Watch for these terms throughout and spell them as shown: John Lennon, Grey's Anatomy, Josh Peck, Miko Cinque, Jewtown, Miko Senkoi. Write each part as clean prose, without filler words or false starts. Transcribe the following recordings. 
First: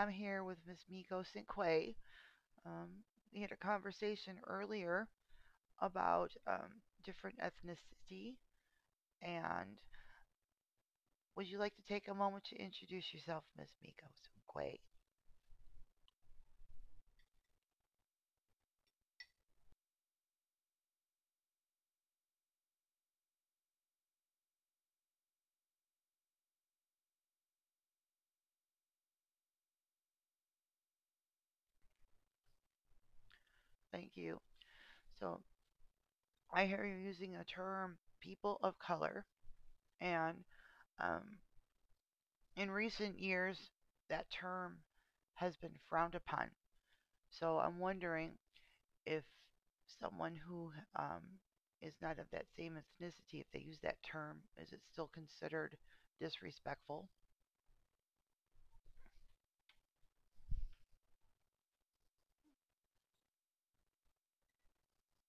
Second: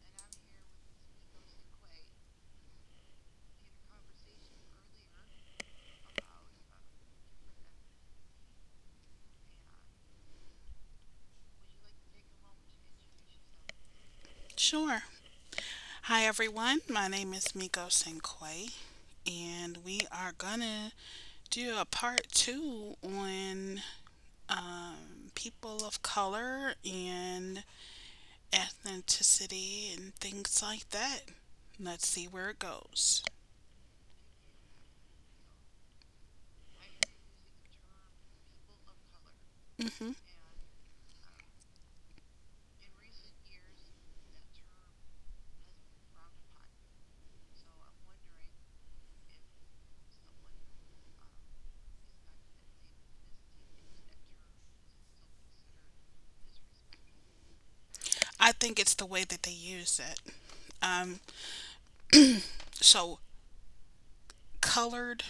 I'm here with Miss Miko Cinque. Um, we had a conversation earlier about different ethnicity, and would you like to take a moment to introduce yourself, Miss Miko Cinque? Sure. Hi, everyone. My name is Miko Senkoi, and we are gonna do a part two on people of color and ethnicity and things like that. Let's see where it goes. Thank you. So I hear you're using the term people of color, Hmm and um, in recent years, that term has been frowned upon. So I'm wondering if someone who um, is not of that same ethnicity, if they use that term, is it still considered disrespectful? I think it's the way that they use it. Um, so, colored,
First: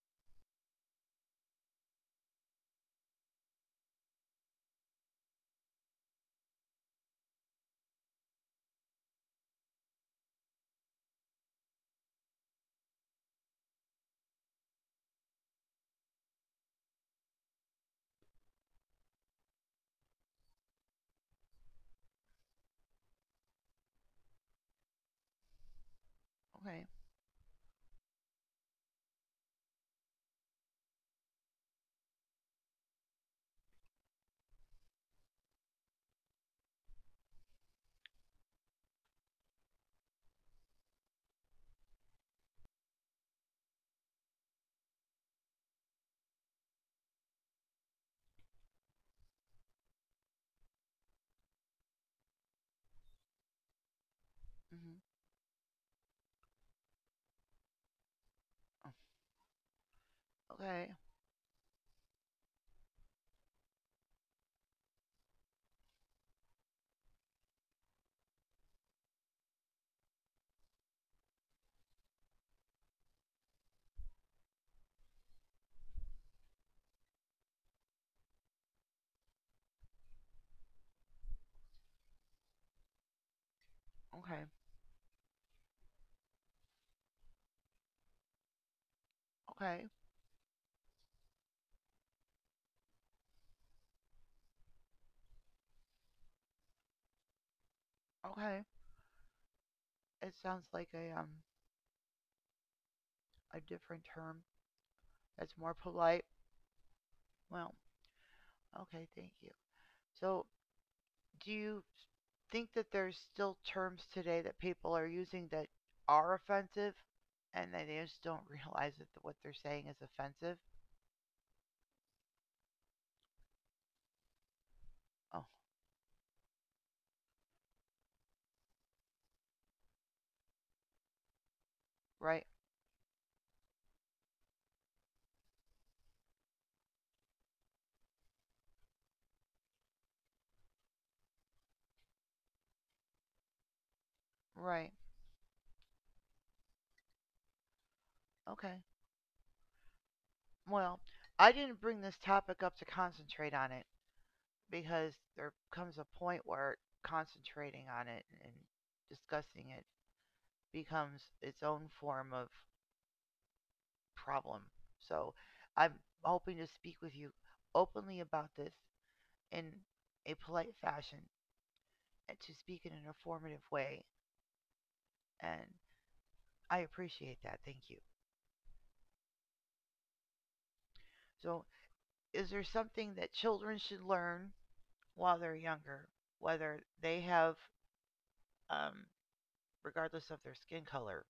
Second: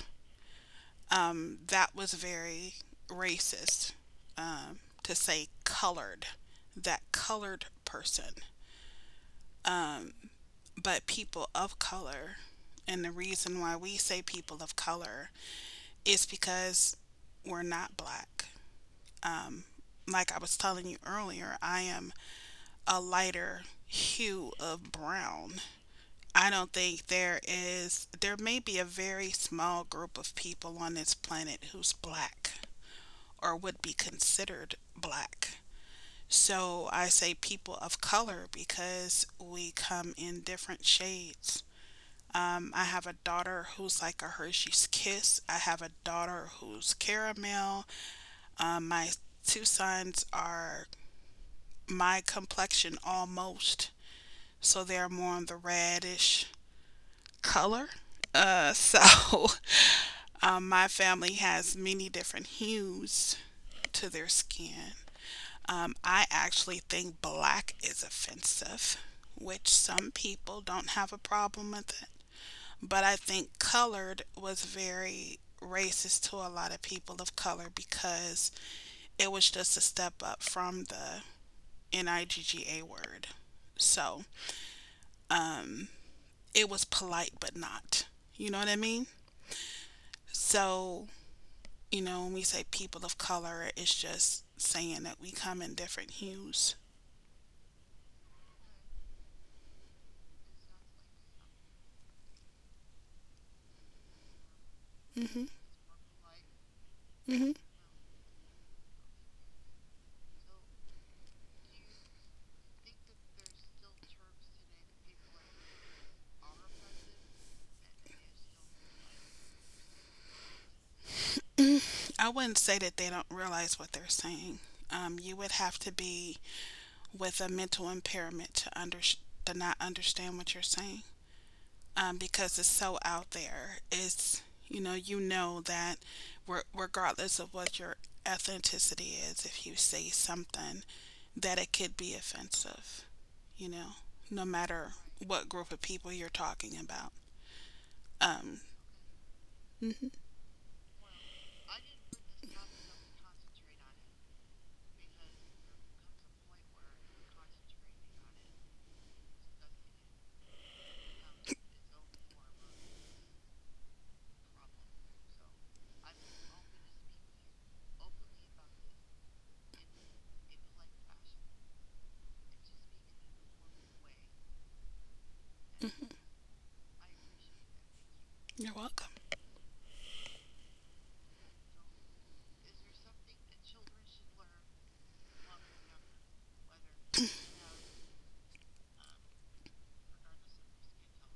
that was very racist to say colored, that colored person. But people of color. And the reason why we say people of color is because we're not black. Like I was telling you earlier, I am a lighter hue of brown. I don't Okay. think there is, there may be a very small group of people on this planet who's black or would be considered black. So I say people of color because we come in different shades. I have a daughter who's like a Hershey's Kiss. I have a daughter who's caramel. My two sons are my complexion almost, so Mm-hmm. they're more on the reddish color. So Oh, Okay. my family has many different hues to their skin. I actually think black is offensive, which some people don't have a problem with it. But I think colored was very racist to a lot of people of color because it was just a step up from the NIGGA word. So Okay. it was polite, but not. You know what I mean? Okay. So, when we say people of color, it's just saying that we come in different hues. Okay. It sounds like a different term Hmm that's more polite. hmm Well, okay, thank you. So, do you think that there's still terms today that people are using that are offensive and that they just don't realize that what they're saying is offensive? I wouldn't say that they don't realize what they're saying. You would Oh, have to be with a mental impairment to, to not understand what you're saying. Right. Because it's so out there. It's you know that regardless of what your ethnicity is, if you say something, that it could be offensive. You know, no matter Right. what group of people you're talking about. Um, Okay. mhm, Well, I didn't bring this topic up to concentrate on it because there comes a point where concentrating on it and discussing it becomes its own form of problem. So I'm hoping to speak with you openly about this in a polite fashion and to speak in an informative way. And I appreciate that. Thank you. you're welcome. So, is there something that children should learn while they're younger, whether they have um, regardless of their skin color.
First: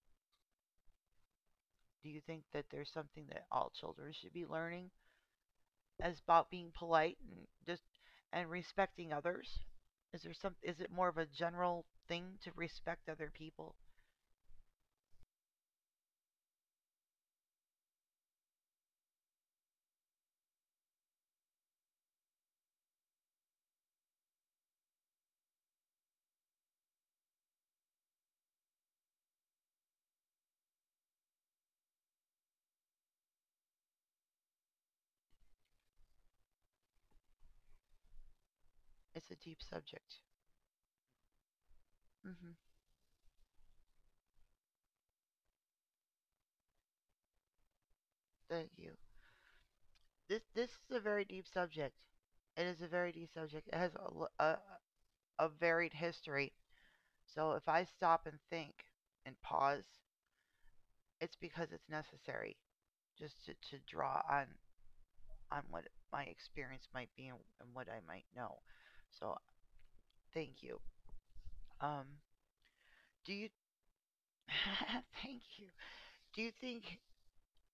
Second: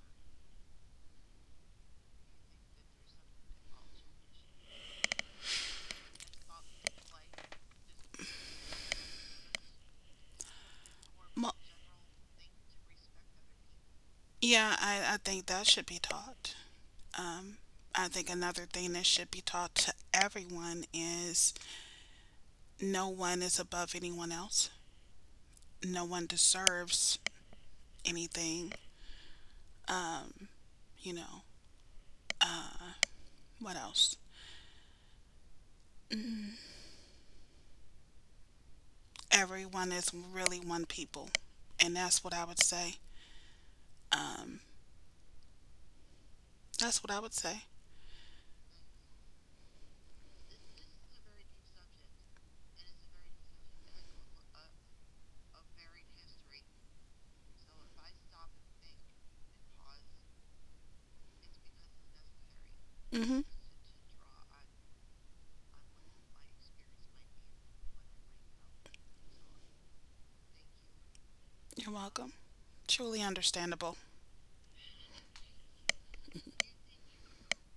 Do you think that there's something that all children should be learning as about being polite and just and respecting others? Is there some is it more of a Mo- general thing to respect other people? Yeah, I think that should be taught. Um, I think another thing that should be taught to everyone is no one is above anyone else. No one deserves anything, you know. What else? It's a deep Everyone is subject. really one people. And that's what I Mhm. would say. Um, that's what I would say. Thank you. This is a very deep subject. It is a very deep subject. It has a varied history. So if I stop and think and pause, it's because it's necessary just Hmm to draw on what my experience might be and what I might know. So thank you. You're Um, welcome. Truly do you understandable. Thank you. Do you think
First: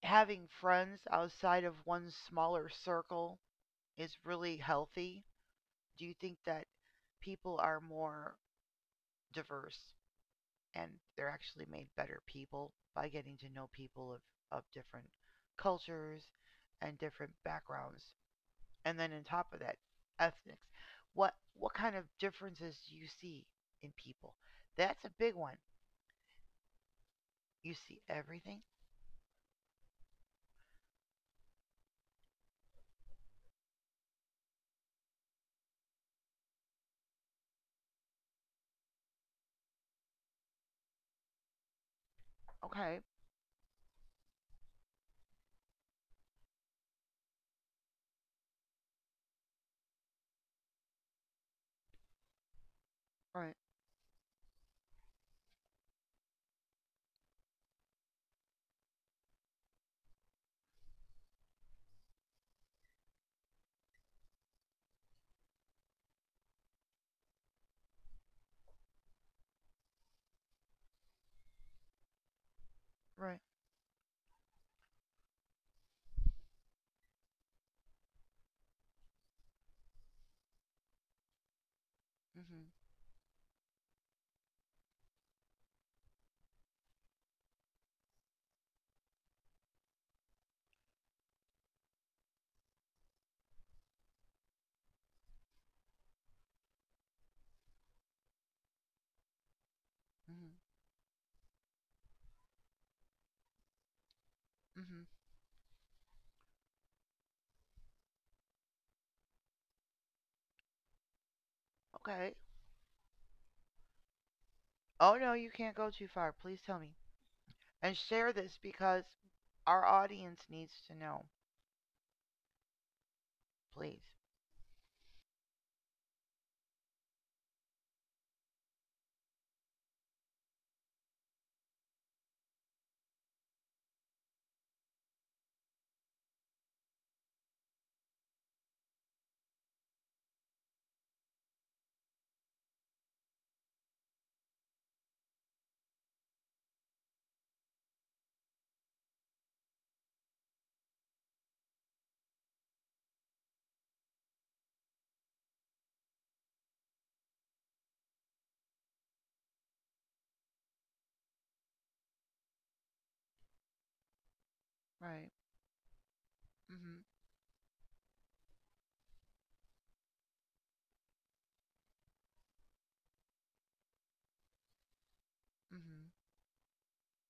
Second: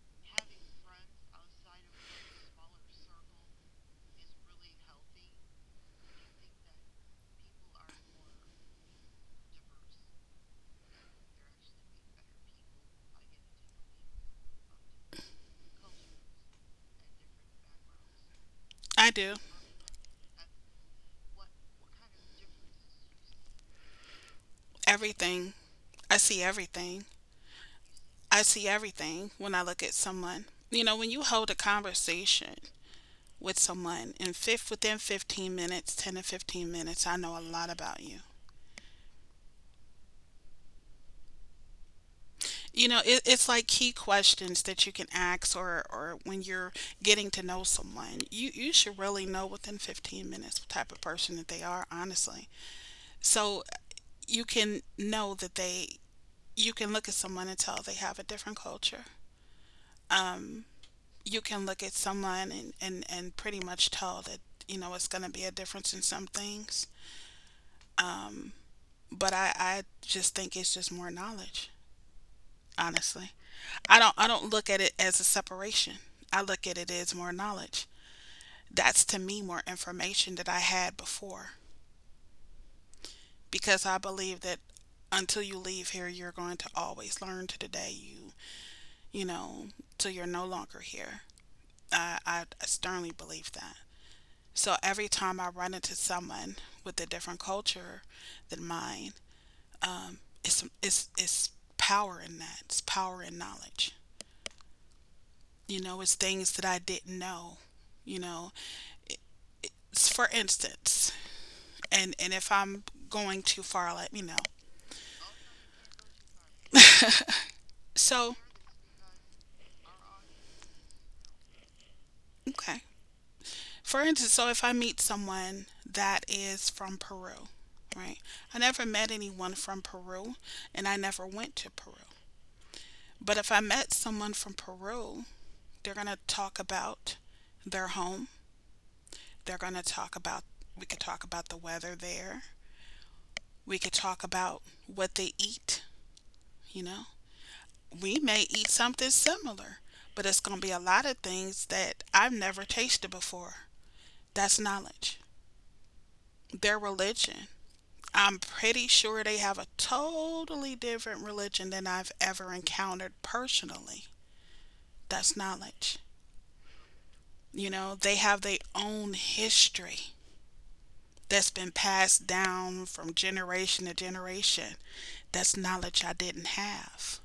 having friends outside of one's smaller circle is really healthy? Do you think that people are more diverse and they're actually made better people by getting to know people of different cultures and different backgrounds and then I on do. top of that, ethnics. What kind of differences do you see in people? That's a big Everything. one. I see everything. You see I everything. see everything when I look at someone. You know, when you hold a conversation with someone in within 15 minutes, 10 to 15 minutes, I know a lot about you. Okay. It's like key questions that you can ask, or when you're getting to know someone, you should really know within 15 minutes what type of person that they are, honestly. Right. So you can know you can look at someone and tell they have a different culture. Um, you can look at someone and pretty much tell that, you know, it's going to be a difference in some things. But I just think it's just more knowledge, honestly. Right. I don't look at it as a separation. I look at it as more knowledge. That's to me more information that I had before Mhm. because I believe that until you leave here you're going to always learn to the day you, you know, till you're no longer here. I sternly believe that. So every time I run into someone with a different culture than mine, Mhm. It's power in that. It's power in knowledge. Mhm. You know, it's things that I didn't know, you know, for instance, Okay. and if I'm going too far, let me know. Oh no, you can't go too far. Please tell me and share So, this because our audience needs to know. okay. Please. For instance, so if I meet someone that is from Peru, right? I never met anyone from Peru and I never went to Peru. But if I met someone from Peru, they're going to talk about their home. They're going to talk about, we could talk about the weather there. We could talk about what they eat, you know, we may eat something similar, but it's going to be a lot of things that I've never tasted before. That's knowledge. Their religion. I'm pretty sure they have a totally different religion than I've ever encountered personally. Right. That's knowledge. Mhm. You know, they have their own history that's been passed down from generation to generation. That's knowledge Mhm. I didn't have.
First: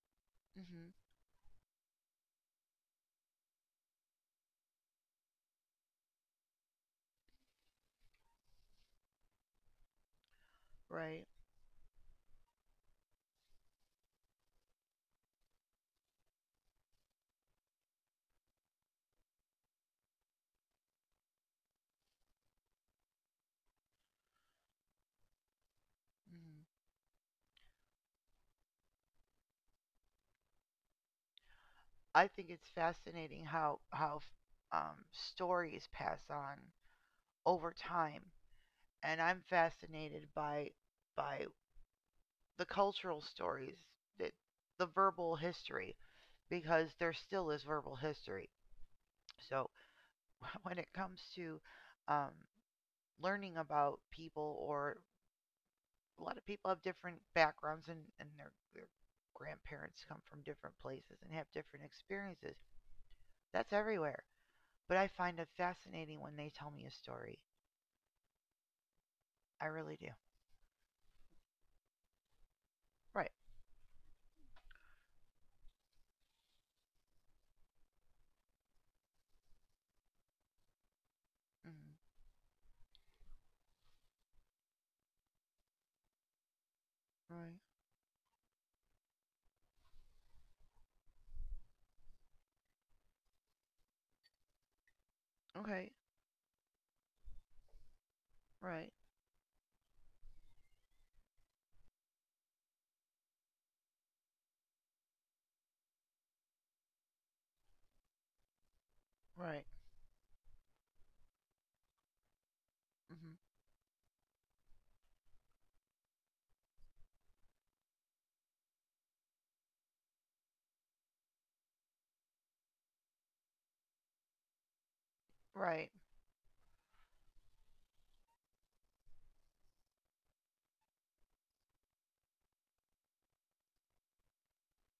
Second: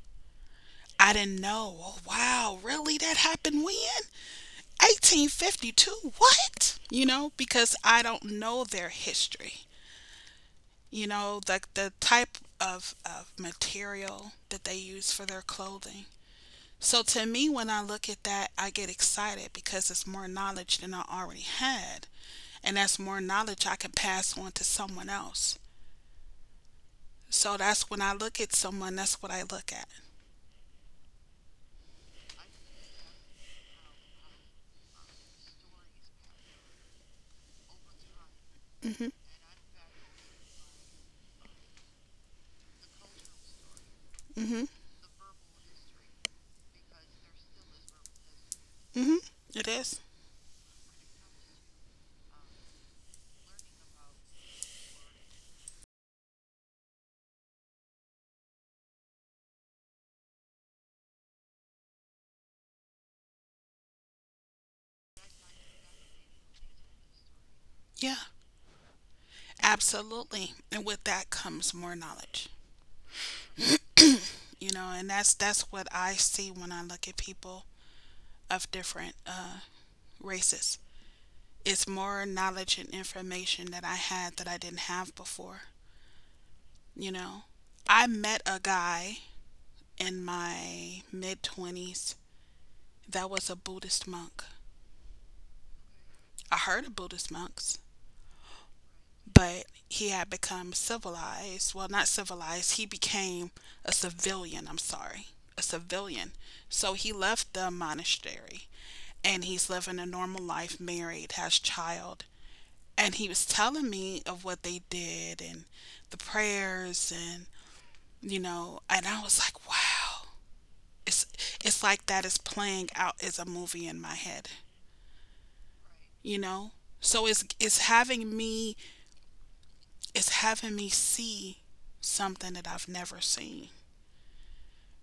Mhm. I didn't know. Oh, wow, really? That happened when? 1852, what? You know, because I don't know their history. You Right. know, like the type of material that they use for their clothing. So to me when I look at that I get excited because it's more knowledge than I already had, and that's more knowledge I can pass on to someone else. Mhm. So that's when I look at someone, that's what I look at. I think it's fascinating how stories pass on over time and I'm fascinated by the cultural stories, the, Mm-hmm the verbal history, because there still is verbal history. mm-hmm it So is. when it comes to um, learning about people, or a lot of people have different backgrounds and their grandparents come from different places and have different experiences. That's everywhere. But I find it fascinating when they tell me a story. Yeah, I really do. absolutely, and with that comes more knowledge. Right. You know, and that's what I see when I look at people of different races. Hmm. It's more knowledge and information that I had that I didn't have before. You know, Right. I met a guy in my mid twenties that was a Buddhist monk. Okay. I heard of Buddhist monks, Right. but he had become civilized. Well, not civilized. He became a civilian. I'm sorry, a civilian. So he left the monastery and Right. he's living a normal life, married, has child. And he Hmm. was telling me of what they did and the prayers and you know, and I was like, wow. It's it's like that is playing out as a movie in my head, Right. you know? So it's having me see something that I've never seen.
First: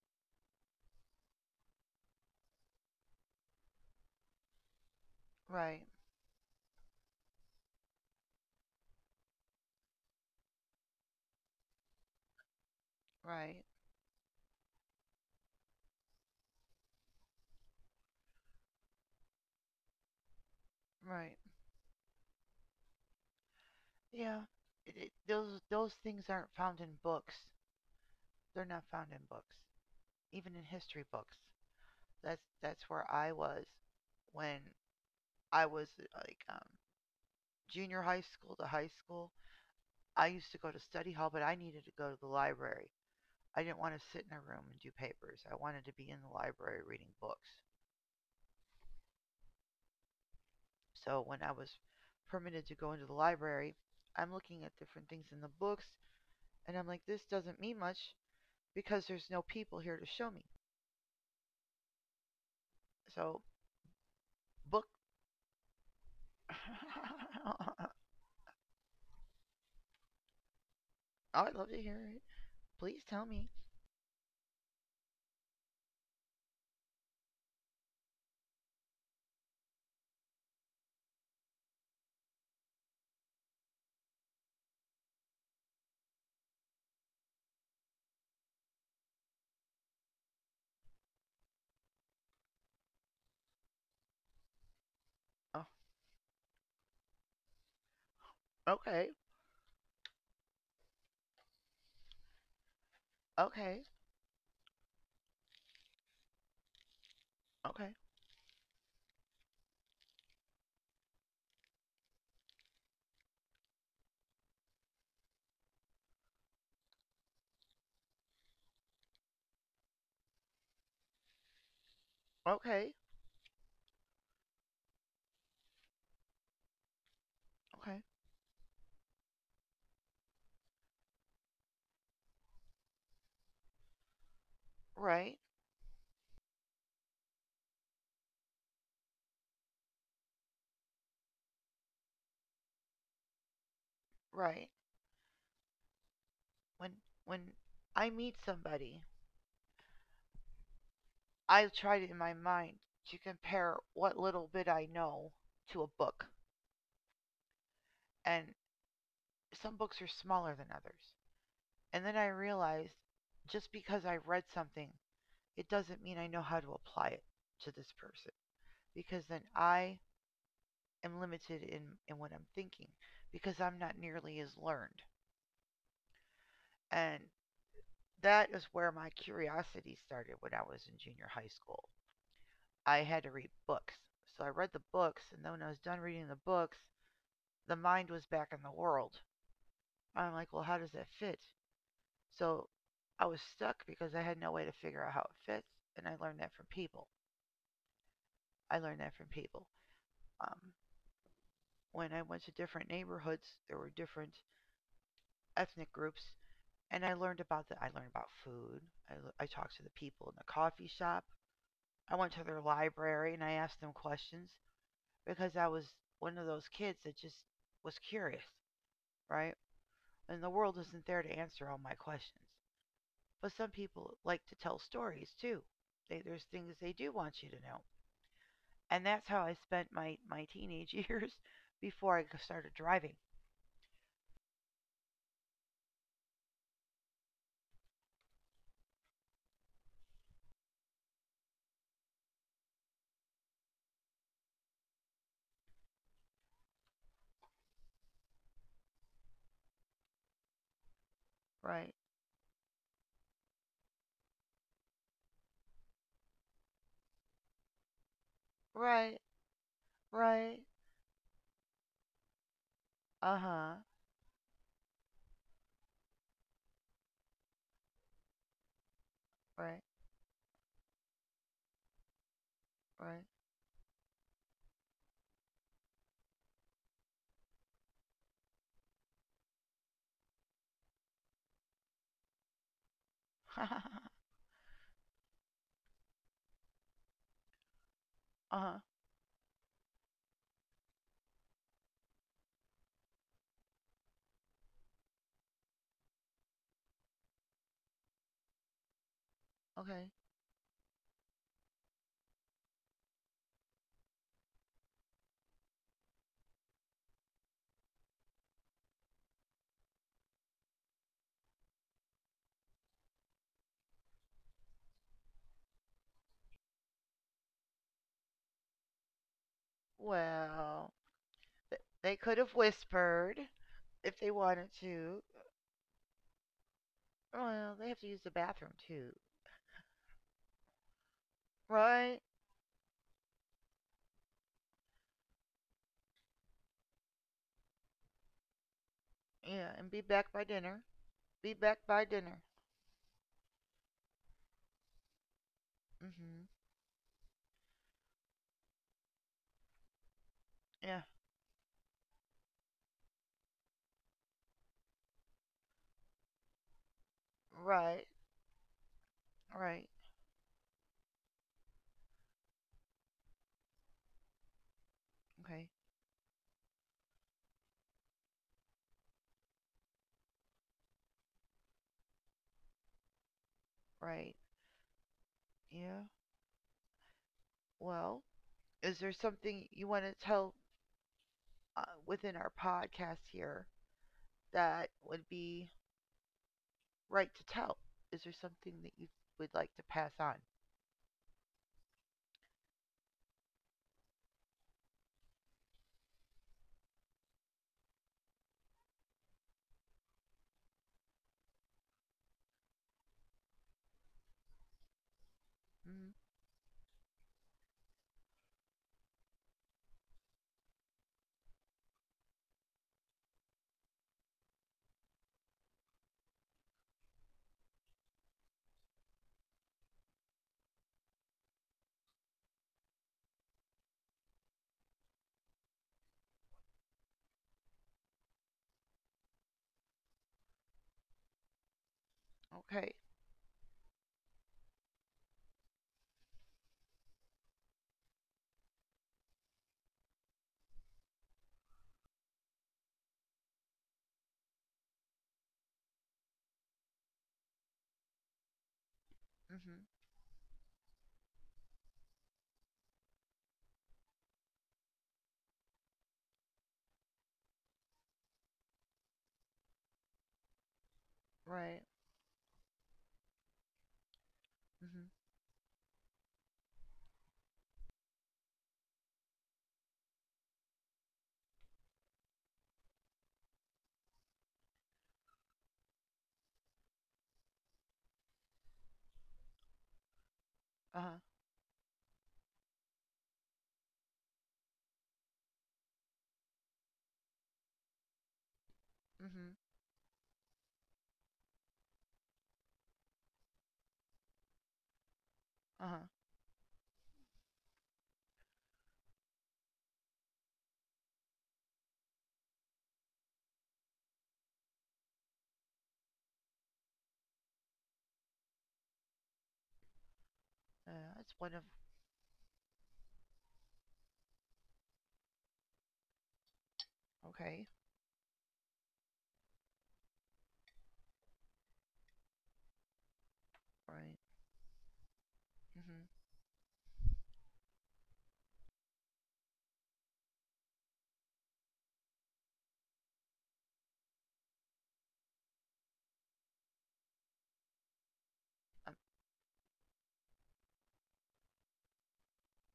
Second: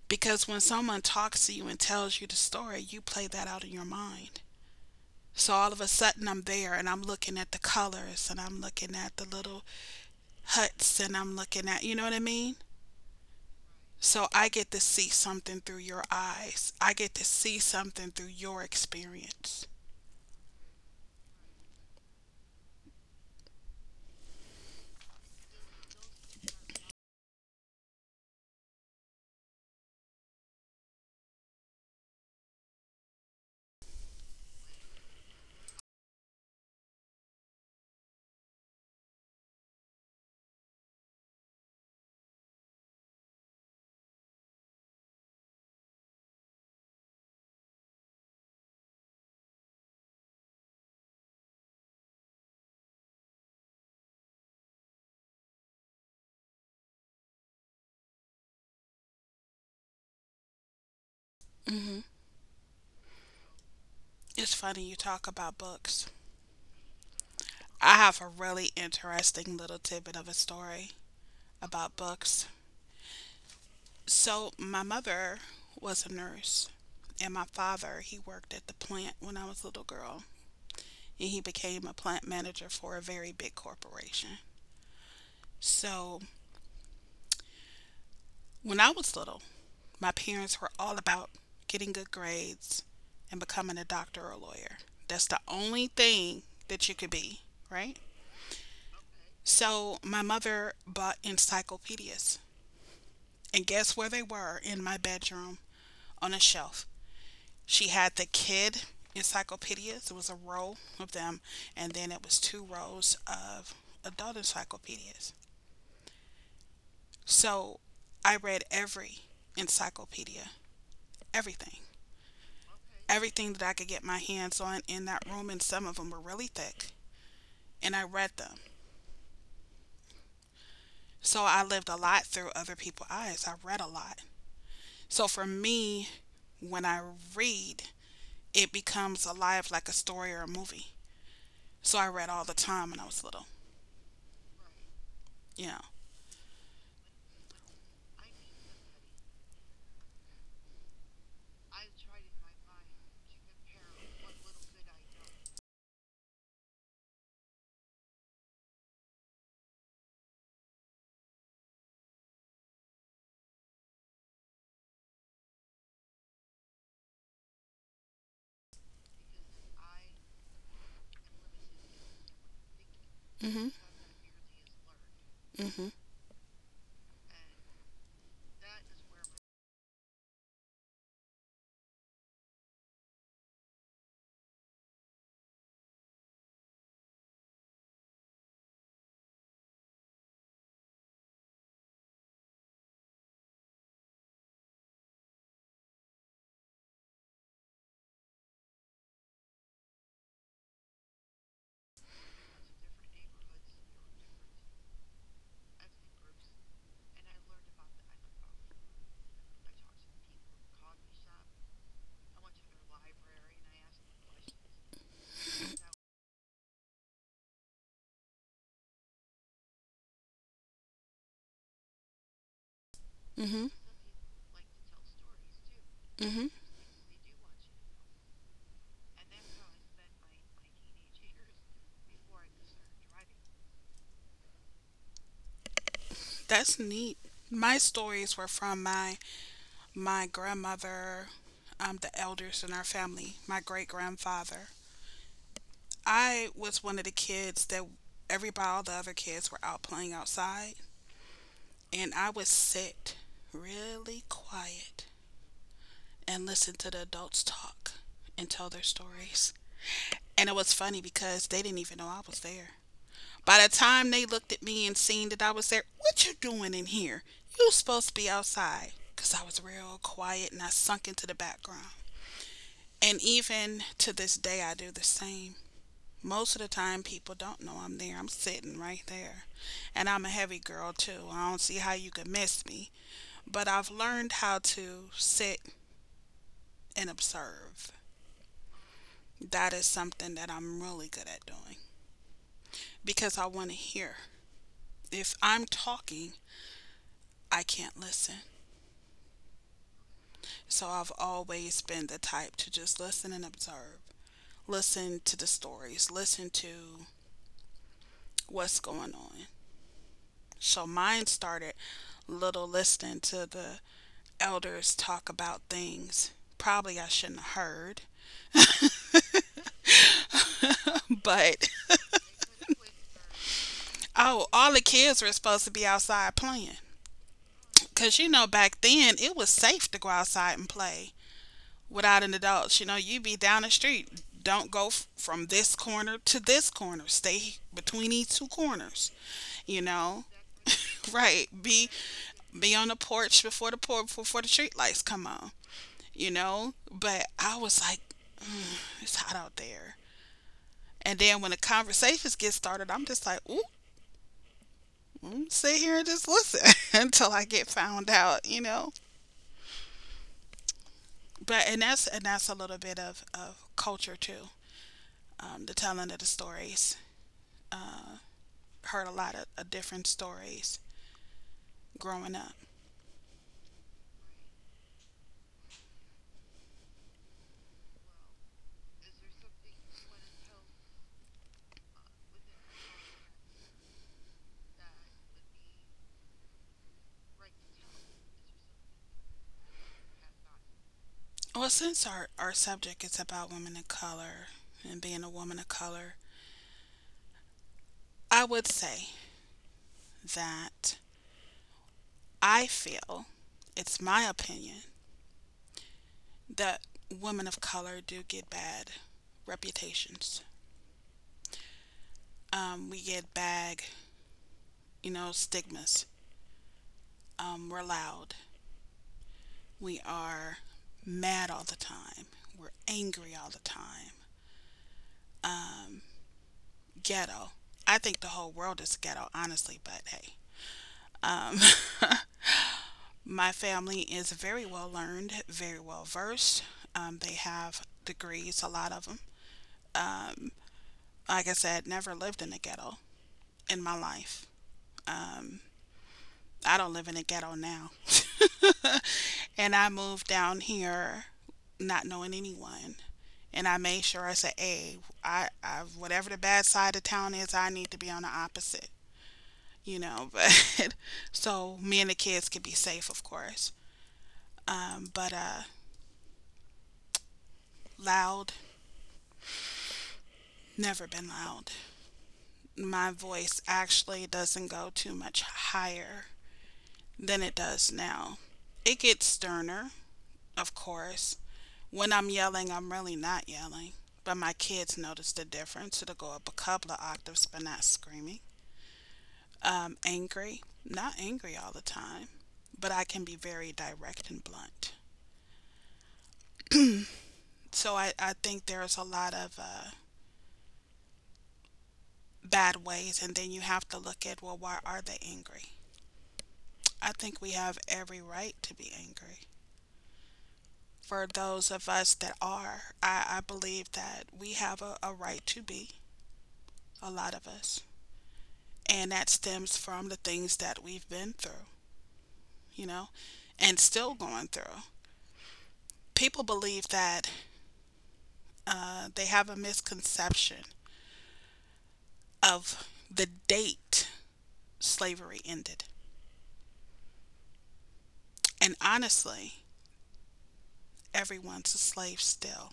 Because when someone talks to you and tells you the story, you play that out in your mind. So all of Right, a sudden I'm there and I'm looking at the colors and I'm looking at the little Hudson I'm looking at. You know what I mean? right, So I get to see something through your eyes. I get to see something through your experience. right. Yeah. It, those things aren't found in books. They're not found in books, even in history books. That's where I was when I was like junior high school to high school. I used to go to study hall, but I needed to go to the library. I didn't want to sit in a room and do papers. I wanted to be in the library reading books. So when I was permitted to go into the library, I'm looking at different things in the books, and I'm like, this doesn't mean much because there's no people here to show me. Mhm. So, It's funny book. you talk about books. I have a really interesting little tidbit of a story I'd love to about hear it. books. Please tell me. So my mother was a nurse and my father, he worked at the plant when I was a little girl and he became a plant manager for a very big corporation. So when I was little, my parents were all about getting good grades and becoming a doctor or a lawyer. That's the Oh, only thing that you could be, right? okay, So my mother bought encyclopedias. And okay, guess where they were in my bedroom on a shelf? She okay, had the kid encyclopedias. It was a row of them. And then it was two rows of adult encyclopedias. So I read every encyclopedia, everything, okay, everything that I could get my hands on in that room, and some of them were really thick. And I okay. read them. So I lived a lot through other people's eyes. I read a lot. So Right, for me, when I read, it becomes alive like a story or a movie. So I read all the time when I was little. right. You know. When when I meet somebody, I try to, in my mind to compare what little bit I know to a book, and some books are smaller than others. And then I realized just because I read something, it doesn't mean I know how to apply it to this person because then I am limited in what I'm thinking because Mhm. I'm not nearly as learned. Mhm. And that is where my curiosity started when I was in junior high school. I had to read books. So I read the books, and then when I was done reading the books, the mind was back in the world. I'm like, well, how does that fit? So I was stuck because I had no way to figure out how it fits, and I learned that from people. I learned that from people. Um, when I went to different neighborhoods, there were different ethnic groups and I learned about that. I learned about food. I talked to the people in the coffee shop. I went to their library and I asked them questions because I was one of those kids that just was curious, right? And the world isn't there to answer all my questions. But Mhm. some people like to tell stories too. They, there's Mhm. things they do want you to know. And that's how I spent my teenage years before I started driving. That's neat. My stories were from my grandmother, the elders in our family, my great grandfather. I was one of the kids that everybody, all the other kids were out playing outside, Right, and I would sit really quiet and listen to the adults talk and tell their right, stories. And it right. was funny because they didn't even know I was there. Uh By the huh. time they looked at me and seen that I was there, what you doing in here? You supposed to be outside. Because I was Right, real quiet and I sunk into the background. And right. even to this day, I do the same. Most of the time, people don't know I'm there. I'm sitting right there. And I'm a heavy girl, too. I don't see how you could miss me. But I've learned how to sit and observe. Uh huh. That is something that I'm really good at doing because I want to hear. If I'm talking, I can't listen. Okay. So I've always been the type to just listen and observe, listen to the stories, listen to what's going on. So mine started little, listening to the elders talk about things. Probably I shouldn't have heard. Well, But they could have whispered if they oh, all wanted the kids to. were supposed to be outside playing. Well, they have to Because use the you know, bathroom back too, then it was safe to go outside and play right? without an adult. You know, you be down the street. Don't go from this corner to this corner. Stay between these two corners. Yeah, You and be know, back by dinner. right? Be back by dinner. Be on the porch before the street lights come on. You Mhm. know, but I was like, it's hot out there. Yeah. And then when the conversations get started, I'm just like, ooh, mm, sit here and just listen until I get Right. found out, you know. Right. But and that's a little bit of culture too. Okay. The telling of the stories. Heard a lot of different stories growing up. Right. Yeah. Well, is there something you want to tell within our podcast here that would be right to tell? Is there something that you would like to pass on? Well, since our subject is about women of color and being a woman of color, I would say that I feel it's my opinion Mhm. that women of color do get bad reputations. We get bad stigmas. We're loud. We are mad all the time. We're angry all the time. Ghetto. I think the whole world is ghetto, honestly, but hey. Um, Okay. my family is very well learned, very well versed. They have degrees, a lot of them. Like I said, never lived in a ghetto in my life. I don't live in a ghetto now. And Mhm. I moved down here not knowing anyone. And I made sure I said, hey, whatever the bad side of town is, I need to be on the opposite, But so Right. me and the kids could be safe, of course. Um, Mhm. but uh, loud, never been loud. My voice actually doesn't go too much higher than it does now. It gets sterner of Uh huh. course. When I'm yelling, I'm really not yelling. But my kids notice the difference. It'll go up a couple of octaves, but not screaming. Mhm. Angry, not angry all the time, but I can be very direct and blunt. Uh huh. So I think there's a lot of bad ways, and then you have to look at, well, why are they angry? I think we have every right to be angry. Uh, For it's one of. those of us that are, I believe that we have a right to be, a lot of Okay, us. And that stems from the things that we've been through, you know, and still right. going through. Mhm. People believe that they have a misconception of the date slavery ended. And Um, honestly, everyone's a slave still.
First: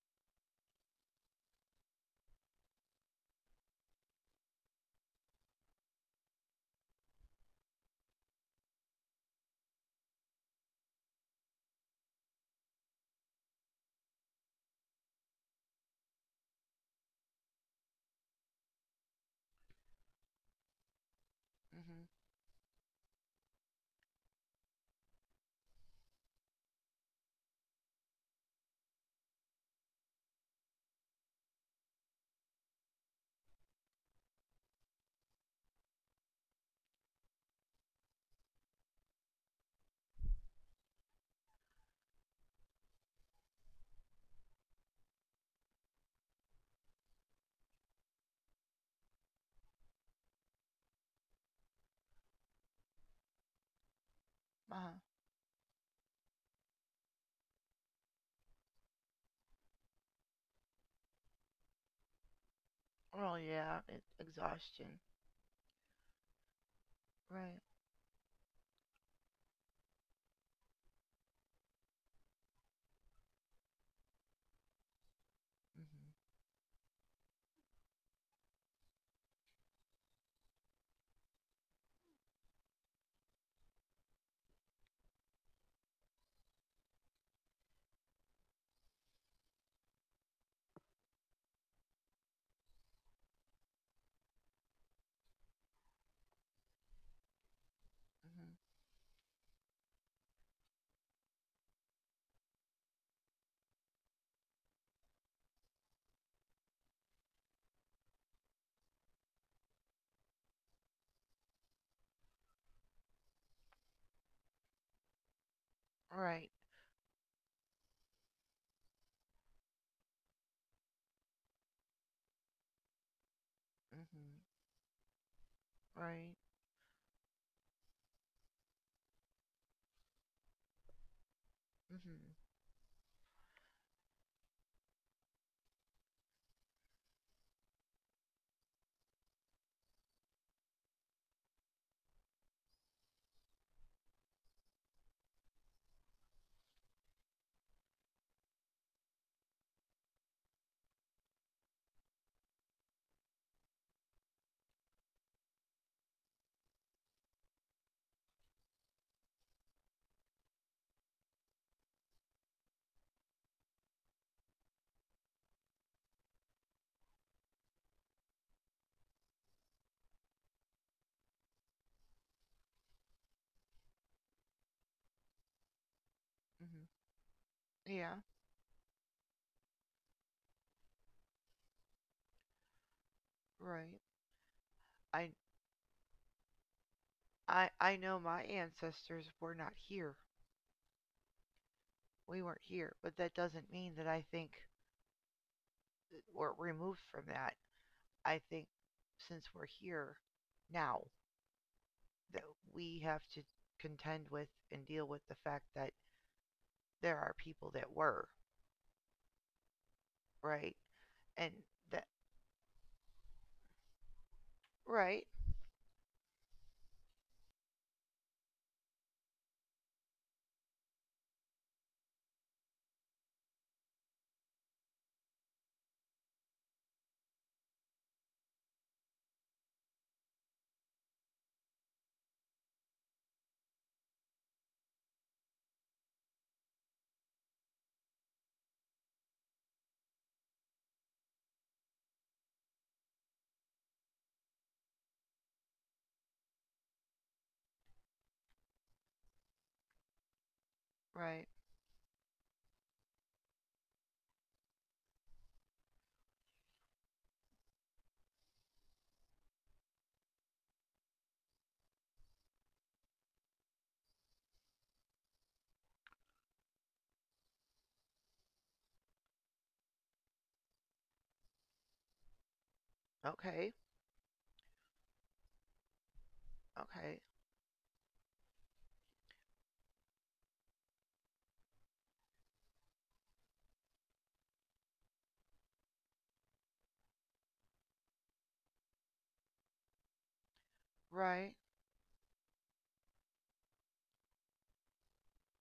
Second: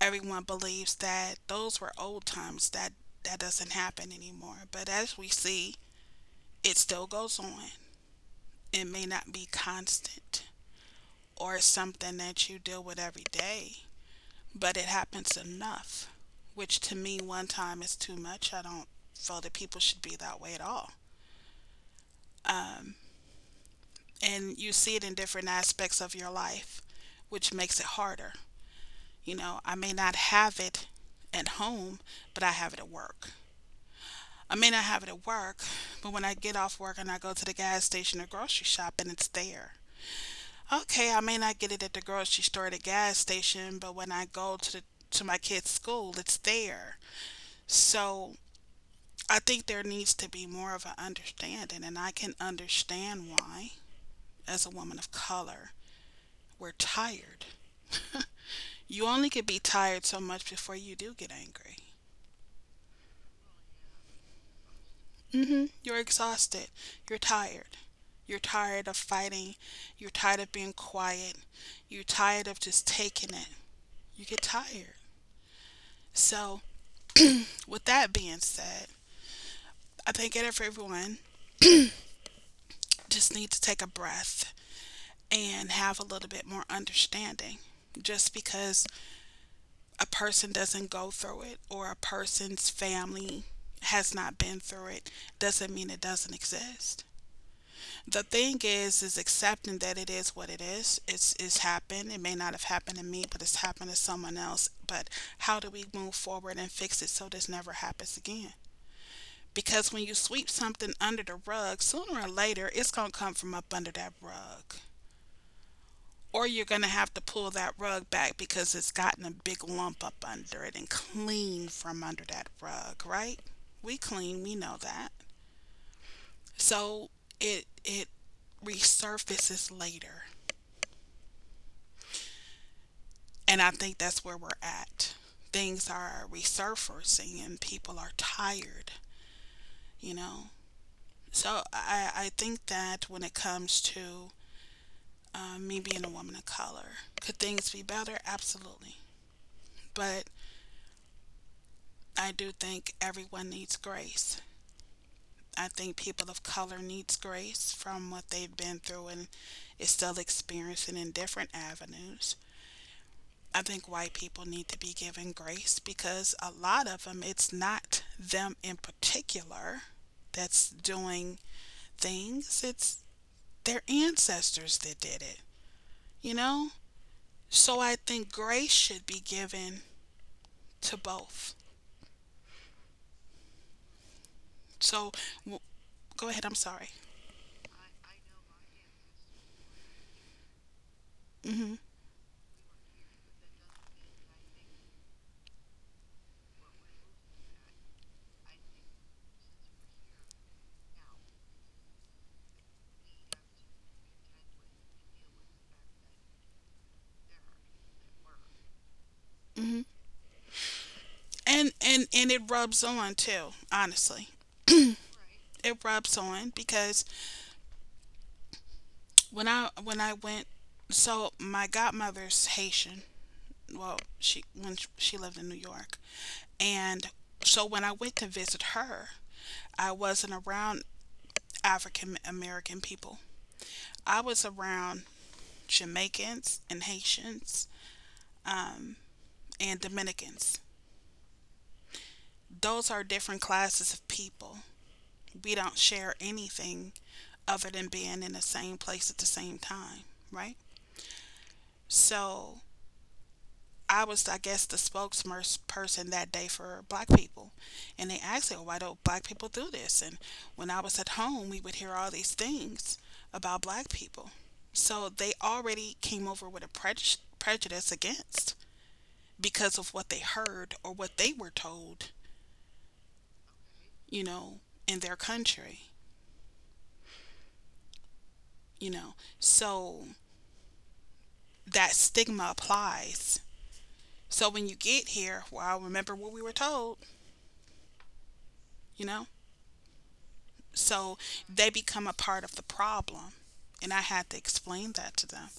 Everyone believes that those were old times, that that doesn't happen anymore. But as we see, it still goes on. It may not be constant or something that you deal with every day, but it happens enough, which to me, one time is too much. I don't feel that people should be that way at all. mhm. And you see it in different aspects of your life, which makes it harder. You know, I may not have it at home, but I have it at work. I may not have it at work, but when I get off work and I go to the gas station or grocery shop and it's there. Okay, I may not get it at the grocery store or the gas station, but when I go to the to my kids' school, it's there. So I think there needs to be more of an understanding, and I can understand why, as a Uh huh. woman of color, we're tired. You only could be tired so much before you do get angry. Oh yeah, exhaustion. You're exhausted. You're Right. tired. You're tired of fighting. You're tired of being quiet. You're tired of just taking it. You get tired. Mhm. So, with that being said, I think that everyone just need to take a breath and have a little bit more understanding. Just because a person doesn't go through it or a person's family has not been through it doesn't mean it doesn't exist. The Mhm. thing is accepting that it is what it is. It's happened. It may not have happened to me, but it's happened to someone else. But how do we move forward and fix it so this never happens again? Because when you sweep something under the rug, sooner or later it's gonna come from up under that rug or Right. you're going to have to pull that rug back because it's gotten a big lump up under it and clean from under that rug, right? We Mhm. clean, we know that. Right. So it resurfaces later. Mhm. And I think that's where we're at. Things are resurfacing and people are tired, you know? So I think that when it comes to me being a woman of color, could things be better? Absolutely. But I do think everyone needs grace. I think people of color needs grace from what they've been through and is still experiencing in different avenues. I think white people need to be given grace because a lot of them, it's not them in particular that's doing things, it's their ancestors that did it, you know? Mhm. So I Yeah. think grace should be given to both. Right. So I w- go ahead, I'm sorry. I know my ancestors were not here. Mm hmm We weren't here, but that doesn't mean that I think we're removed from that. I think since we're here now, that we have to contend with and deal with the fact that there are people that were mm hmm Right. And And, that and, and it rubs on too, honestly. right, It rubs on because when I went, so my godmother's Haitian. Well, she lived in New York, and so when I went to visit her, I wasn't around African American people. I was around Jamaicans and Haitians and Dominicans. Those are different classes of people. We don't share anything other than being in the same place at the same time, right? right. So I was, I guess, the spokesperson that day for black people. And they asked me, why don't black people do this? And when I was at home, we would hear all these things about black people. So they already came over with a prejudice against because of what they heard or what they were told, Okay. you know, in their country, Okay. you know. So that stigma applies. So when you get here, well, I remember what we were told, you know. So Right. they become a part of the problem. And I had to explain that to them.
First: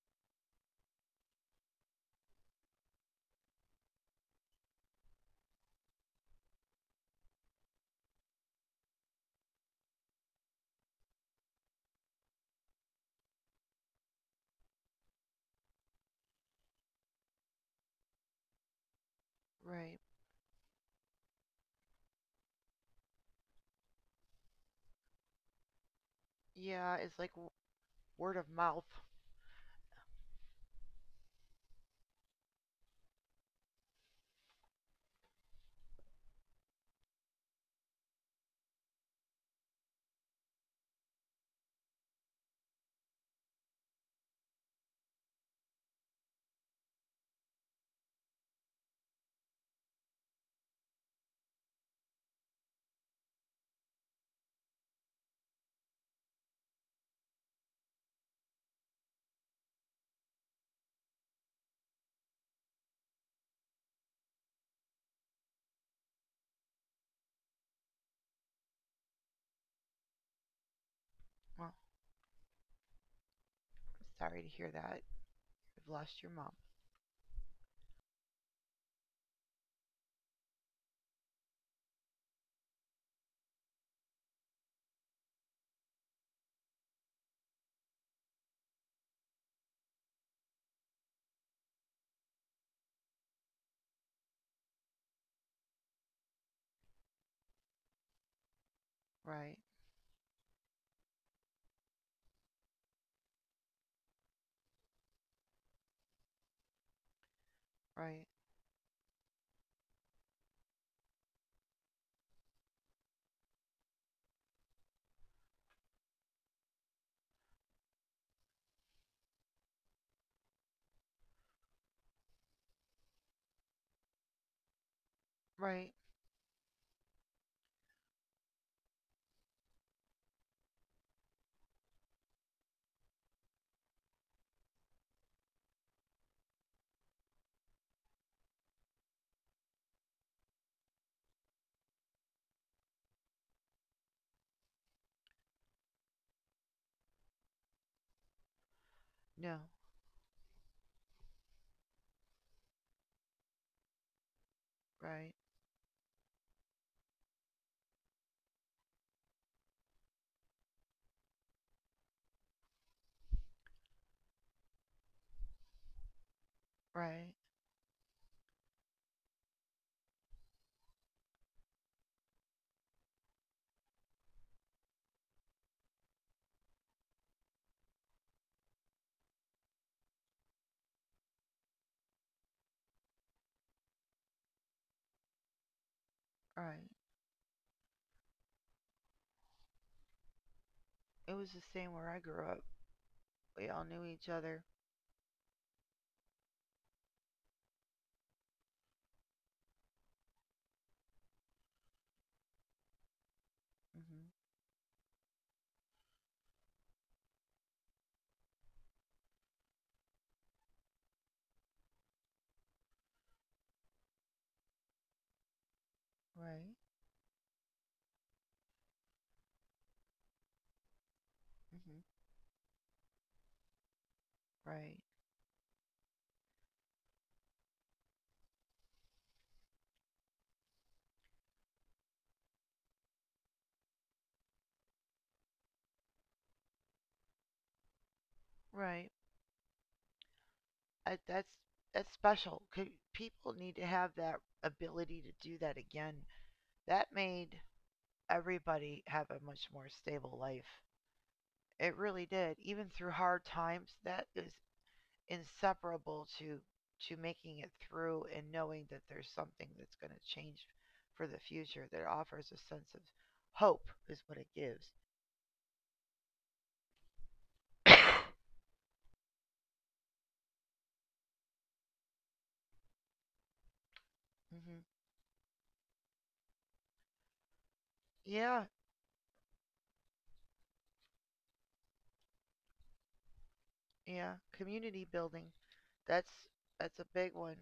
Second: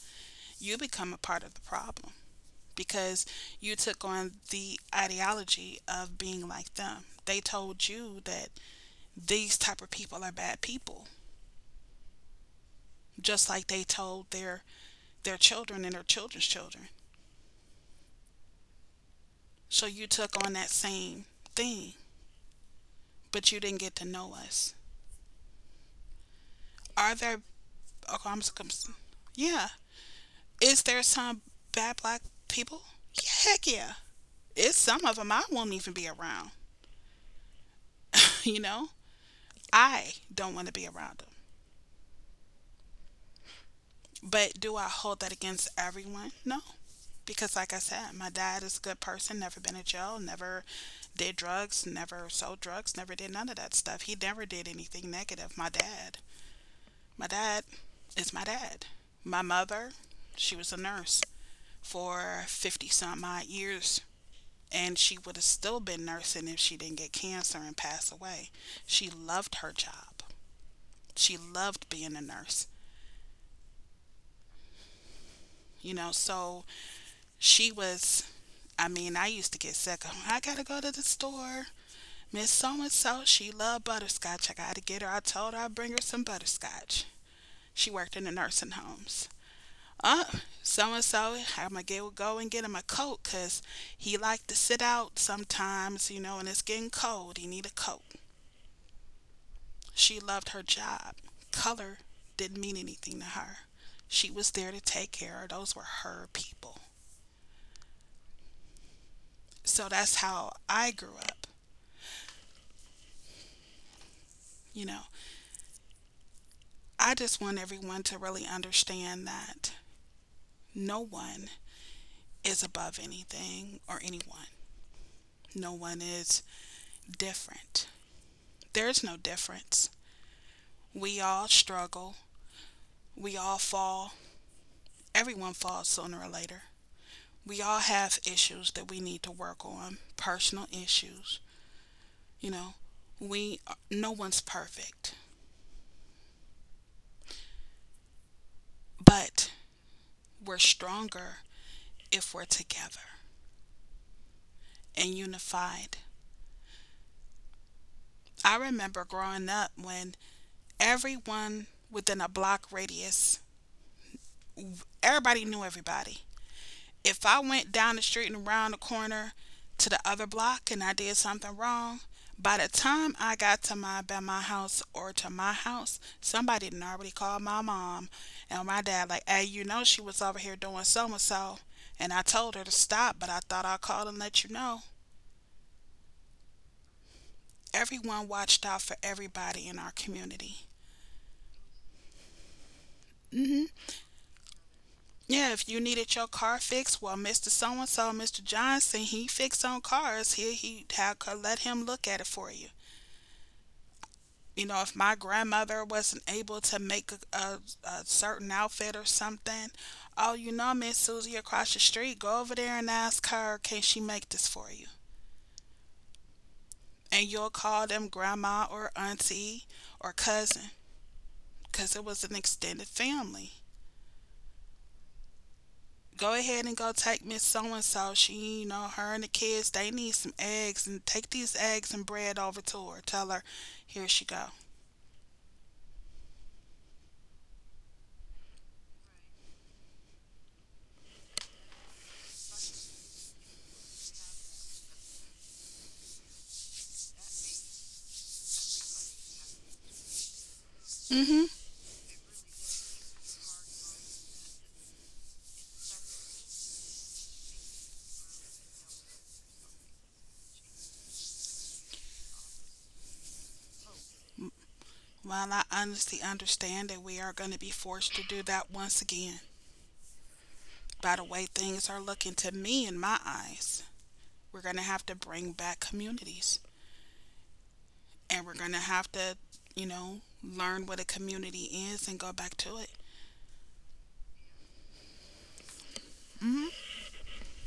You become a part of the problem because you took on the ideology of being like them. They told you that these type of people are bad people, just like they told their children and their children's children. So Right. you took on that same thing, but you didn't get to know us. Yeah, Are it's like there okay, word I'm, of mouth. yeah, is there some bad black people? Yeah, heck yeah. It's some of them I won't even be around. You know, I don't want to be around them. But do I hold that against everyone? No. Because, like I said, my dad is a good person, never been in jail, never did drugs, never sold drugs, never did none of that stuff. He never did anything negative. My dad is my dad. My mother, she was a nurse for 50 some odd years and she would have still been nursing if she didn't get cancer and pass away. She loved her job. She Well, loved being a nurse. sorry to hear that. You You've know, lost your mom. so she was, I mean, I used to get sick. I got to go to the store. Miss So and so, she loved butterscotch. I gotta get her. I told her I'd bring her some butterscotch. She worked in the nursing homes. Uh, so and so, go and get him a coat because he liked to sit out sometimes, you know, and it's getting cold. He need a coat. Right. She loved her job. Color didn't mean anything to her. She was there to take care of those were her people. Right. So that's how I grew up. You know, I just want everyone to really understand that no one is above anything or anyone. No Right. one is different. There's no difference. We all struggle. We all fall. Everyone falls sooner or later. We all have issues that we need to work on, personal issues. You know, we no one's perfect, but No. we're stronger if we're together and Right. unified. I remember growing up when everyone within a block radius, everybody knew everybody. If Right. I went down the street and around the corner to the other block and I did something wrong, by the time I got to my house or to my house, somebody had already called my mom and my dad like, hey, you know she was over here doing so and so and I told her to stop, but I thought I'd call and let you know. Right. Everyone watched out for everybody in our community. It was the same where I grew up. Mm hmm We all knew each other. Yeah, if you needed your car fixed, well, Mr. So and so, Mr. Johnson, he fixed on cars. Here, he how could let him look at it for you. Mhm. You know, if my grandmother wasn't able to make a certain outfit or something, oh, you know, Miss Susie across the street, go over there and ask her, can she make this for you? Right. And you'll call them grandma or auntie or cousin because Mhm. it was an extended family. Right. Go ahead and go take Miss So and so. She, you know, her and the kids, they need some eggs and take these eggs and bread over to her. Tell her, here she go. Right. I, that's special. People need to have that ability to do that again. That made everybody have a much more stable life. Mm hmm. It really did. Even through hard times, that is inseparable to making it through and knowing that there's something that's going to change for the future that offers a sense of hope is what it gives. Well, I honestly understand that we are going to be forced to do that once again. By the way, things are looking to me in my eyes. We're going to Hmm. have to bring back communities, and we're Yeah, going to have to, you know, learn what a community is and go back to it. yeah. Community building, that's that's a big one,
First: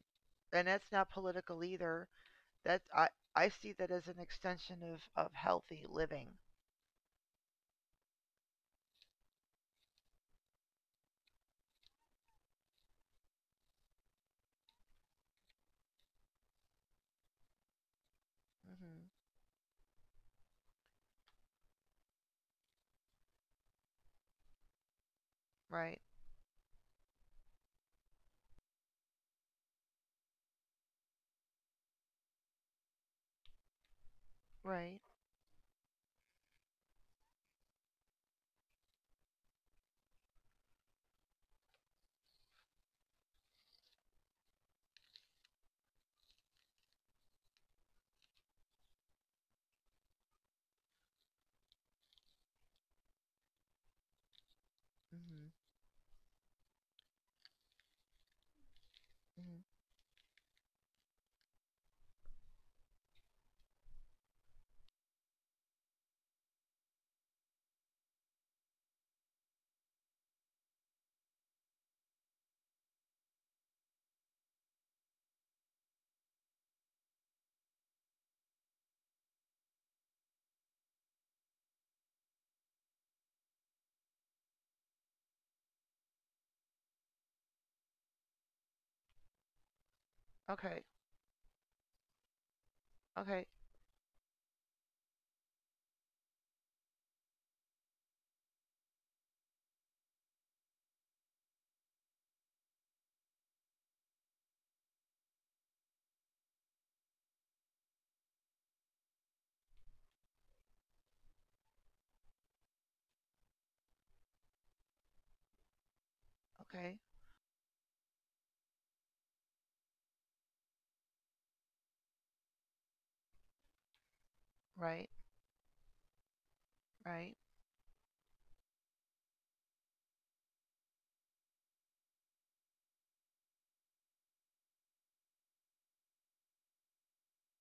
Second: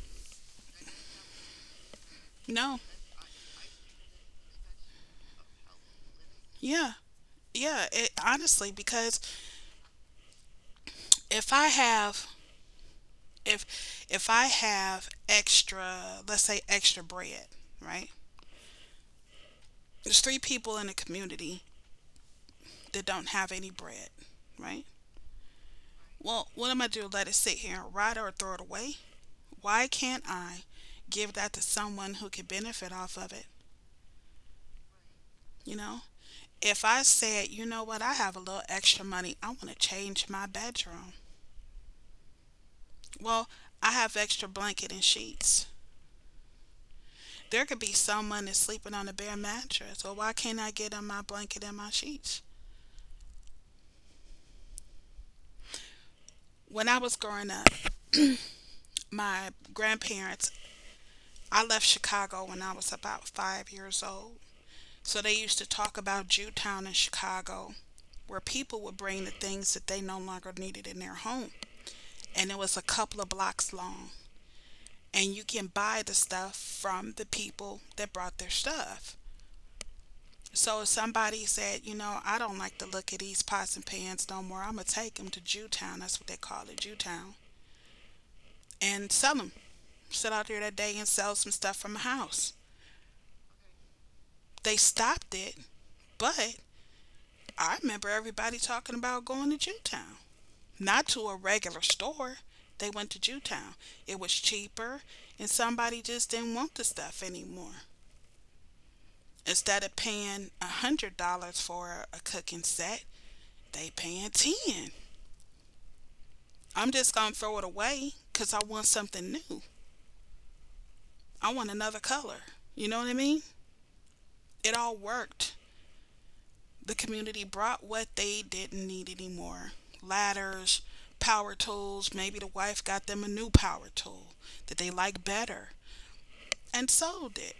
and that's not political either. No, That's I see that as an extension of healthy living. yeah, yeah, honestly, because if I have, if I have extra, let's say extra bread, right? Hmm. There's three people in the community that don't have any bread, right? Right, Well, what am I do? Let it sit here and rot or throw it away? Why can't I give that to someone who could benefit off of it? right. You know, if I said, you know what, I have a little extra money, I want to change my bedroom. Well, I have extra blanket and sheets. There could be someone that's sleeping on a bare mattress. Well, why can't I get on my blanket and my sheets? Hmm. When I was growing up, my grandparents, I left Chicago when I was about 5 years old. So they used to talk about Jewtown in Chicago where people would bring the things that they no longer needed in their home. And it was a couple of blocks long. And you can buy the stuff from the people that brought their stuff. So if somebody said, you know, I don't like the look of these pots and pans no more, I'm going to take them to Jewtown. That's what they call it, Jewtown. And sell them. Sit out there that Okay, day and sell some stuff from the house. okay, They stopped it, but I remember everybody talking about going to Jewtown, not to a regular store. They went to Jewtown. It was cheaper, and somebody just didn't want the stuff anymore. Instead of paying $100 for a cooking set, they paying ten dollars. I'm okay. just gonna throw it away because I want something new. I want another color. You know what I mean? It all Right, worked. The right, community brought what they didn't need anymore, ladders, power tools. Maybe the wife got them a new power tool that they like better and sold it,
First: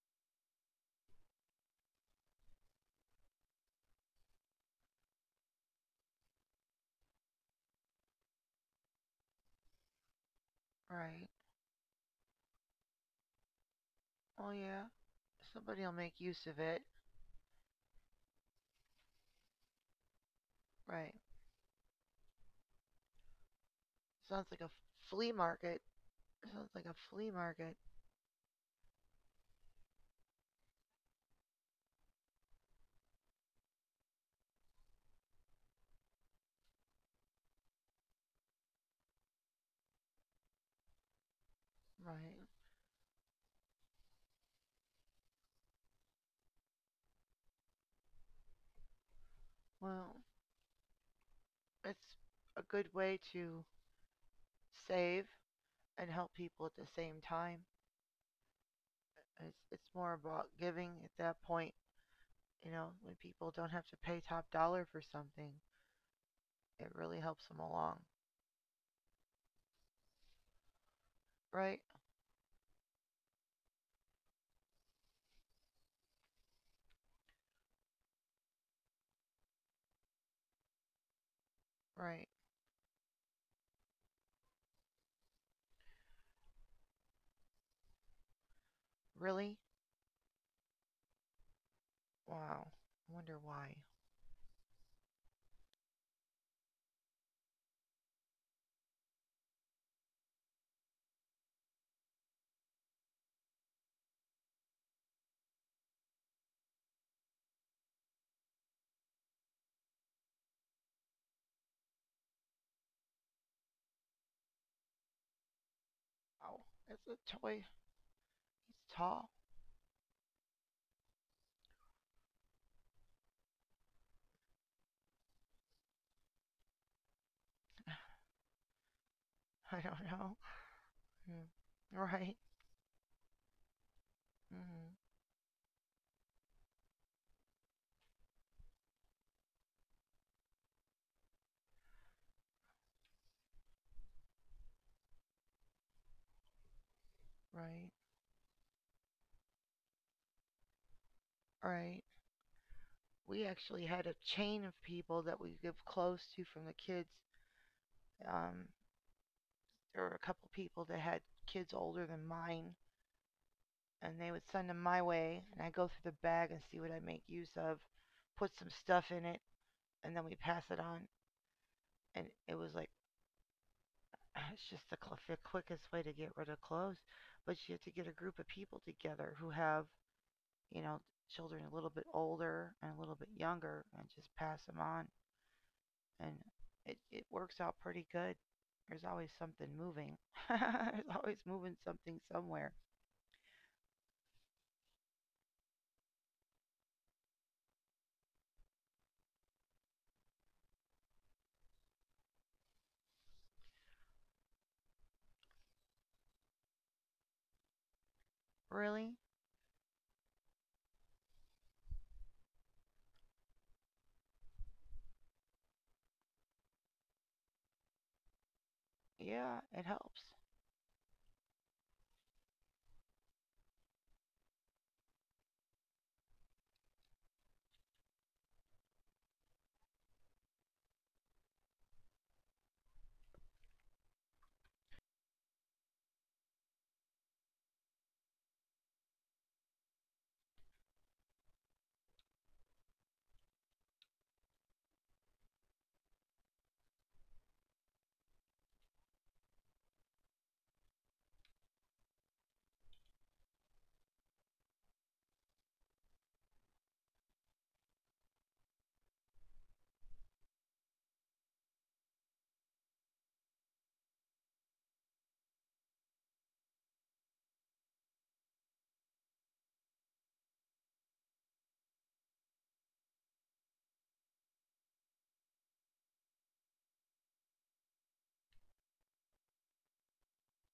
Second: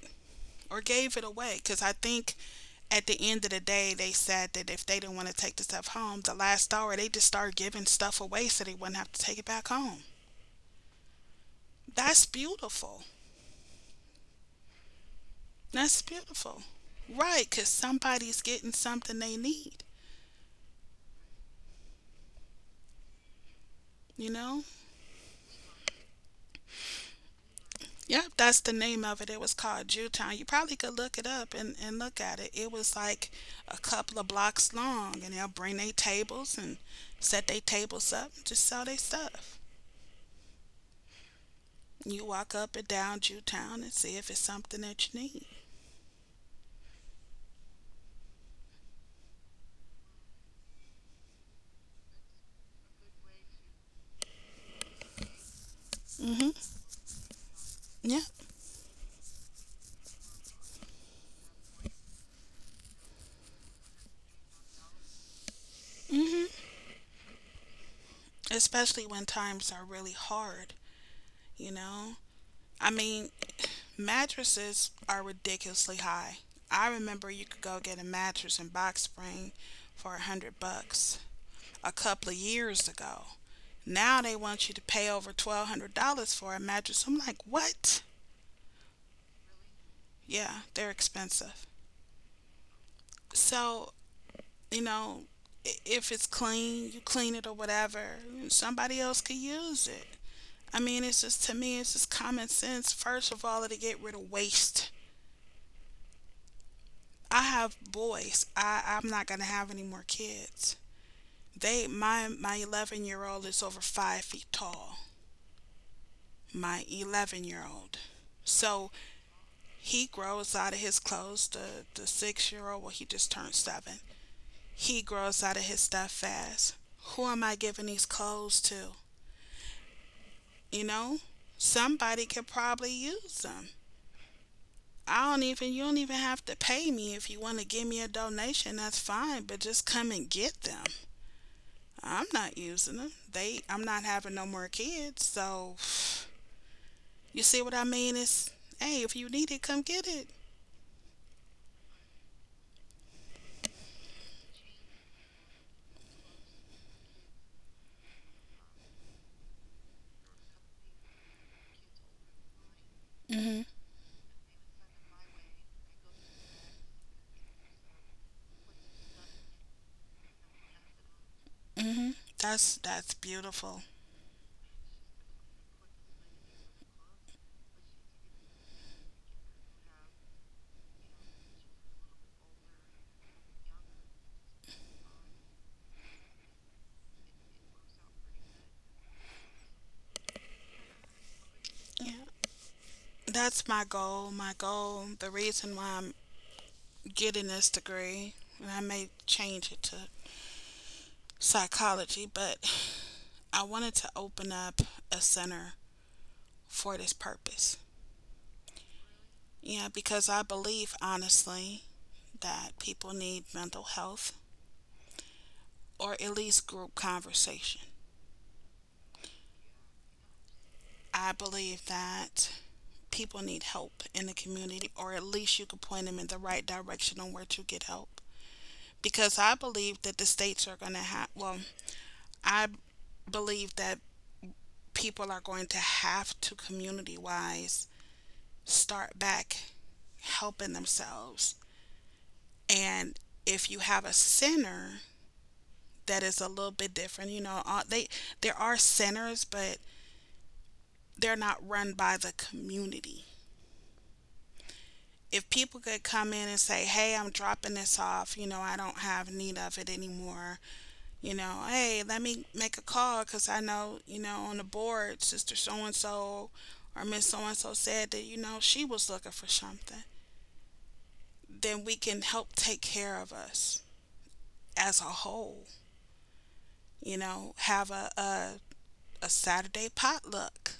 or gave it away, because I think at the end of the day they said that if they didn't want to take the stuff home, the last hour they just started giving stuff away so they wouldn't have to take it back home. right. That's beautiful. Oh yeah, somebody'll That's make use of beautiful. it. Right, because somebody's getting something they need, Right. you Sounds like know? a flea market. Sounds like a flea market. Yep, that's the name of it. It was called Jewtown. You probably could look it up and look at it. It was like a couple of blocks long, and they'll bring their tables and set their tables up and just sell their stuff. You Right. walk up and down Jewtown and see if it's something that you need. Well, it's a good way to save and help Hmm. people at the same time. Yeah. It's more about giving at that point, when people don't have to pay top dollar for something. Hmm. It really helps them along. Especially when times are really hard, you Right? know? I mean, mattresses are ridiculously high. I remember you could go get a mattress in Box Spring for $100 a Right. couple of years ago. Now they want you to pay over $1,200 for a mattress. I'm like, what? Really? Yeah, they're expensive. Wow. I wonder why. So, you know, if it's clean, you clean it or whatever. Somebody else could use it. I mean, it's just to me, it's just common sense. First of all, to get rid of waste. I have boys. I'm not gonna have any more kids. They my 11-year-old is over 5 feet tall. Oh, My it's a 11 year toy. old. He's So tall. he grows out of his clothes. The 6 year old, well, he just turned seven. He grows out of his stuff fast. Who am I giving these clothes to? I don't know. You know, Mm. somebody Right. could probably use them. Hmm. I don't even, you don't even have to pay me. If you want to give me a donation, that's fine, but just come and get them. I'm not using them. They, I'm not having no more kids. So, you see what I Right. mean? It's, hey, if you need it, come get it. Right. We actually had a chain of people that we lived close to from the kids. Um, there were a couple people that had kids older than mine, Mhm. and they would send them my way, and I go through the bag and see what I make use of, put some stuff in it, and then we pass it on. Mhm. And it That's, was like, that's beautiful. it's just the quickest way to get rid of clothes. But you have to get a group of people together who have you know, children a little bit older and a little bit younger and just pass them on. And it works out pretty good. There's always something moving. There's always moving Yeah. something somewhere. That's my goal. My goal, the reason why I'm getting this degree, and I may change it to psychology, but I wanted to open up a center for this purpose. Really? Yeah, because I believe honestly that people need mental health or at least group conversation. Yeah, it helps. I believe that people need help in the community or at least you could point them in the right direction on where to get help. Because I believe that the states are going to have, well, I believe that people are going to have to community wise start back helping themselves. And if you have a center that is a little bit different, you know, they there are centers, but they're not run by the community. If people could come in and say, "Hey, I'm dropping this off. You know, I don't have need of it anymore." You know, hey, let me make a call because I know, you know, on the board, Sister So and So or Miss So and So said that, you know, she was looking for something. Then we can help take care of us as a whole. You know, have a, a Saturday potluck.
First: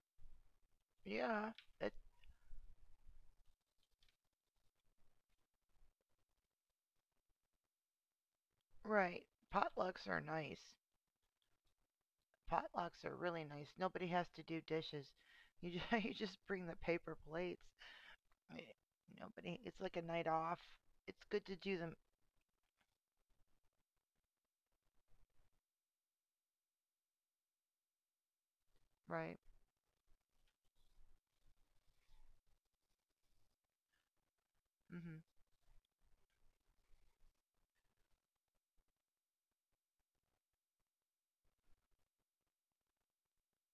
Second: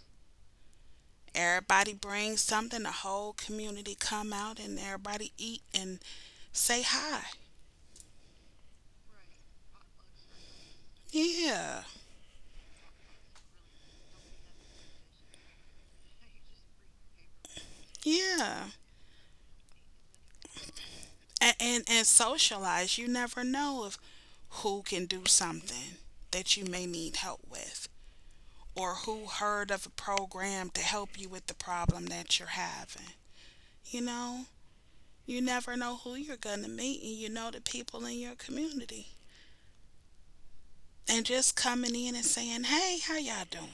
Yeah, it, Everybody brings something. The whole community come out and everybody eat and say hi. right. Potlucks are nice. Yeah, Potlucks are really nice. Nobody has to do dishes. You just bring the paper plates. Eh, yeah, nobody. It's like a night off. It's good to and do and, them and socialize. You never know if who can do something that you may need help with, or who right. heard of a program to help you with the problem that you're having. You know, Mm hmm. you never know who you're gonna meet, and you know the people in your community, and just coming in and saying, "Hey, how y'all doing?"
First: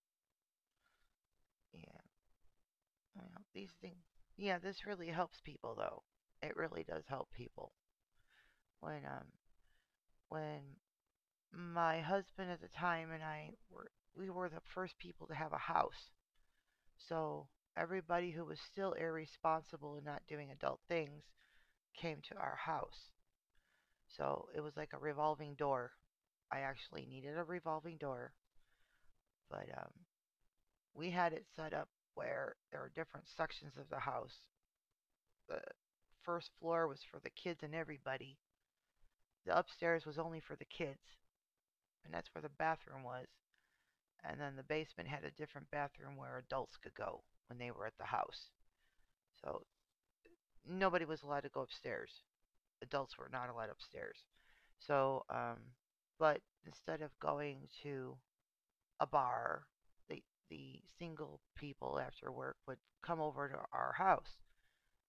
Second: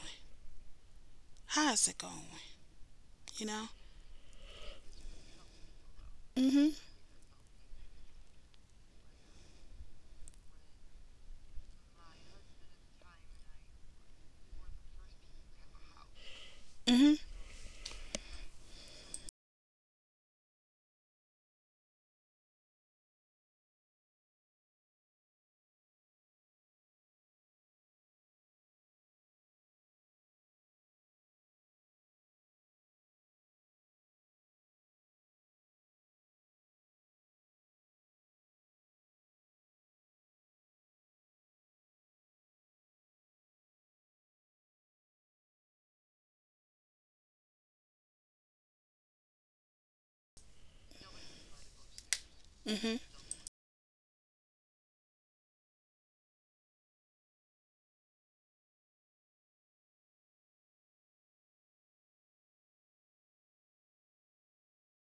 How's it Yeah. going? You know, You know? these things. Yeah, this really helps people though. It Mm-hmm. really does help people. When um when my husband at the time and I were we were the first people to have a house. Mm-hmm. So everybody who was still irresponsible and not doing adult things came to our house. So it was like a revolving door. I actually needed a revolving door, but we had it set up where there were different sections of the house. The first floor was for the kids and everybody. The upstairs was only for the kids, and that's where the bathroom was. And then the basement had a different bathroom where adults could go when they were at the house. So nobody was allowed to go upstairs. Mm-hmm. Adults were not allowed upstairs. So, um, but instead of going to a bar, the the single people after work would come over to our house,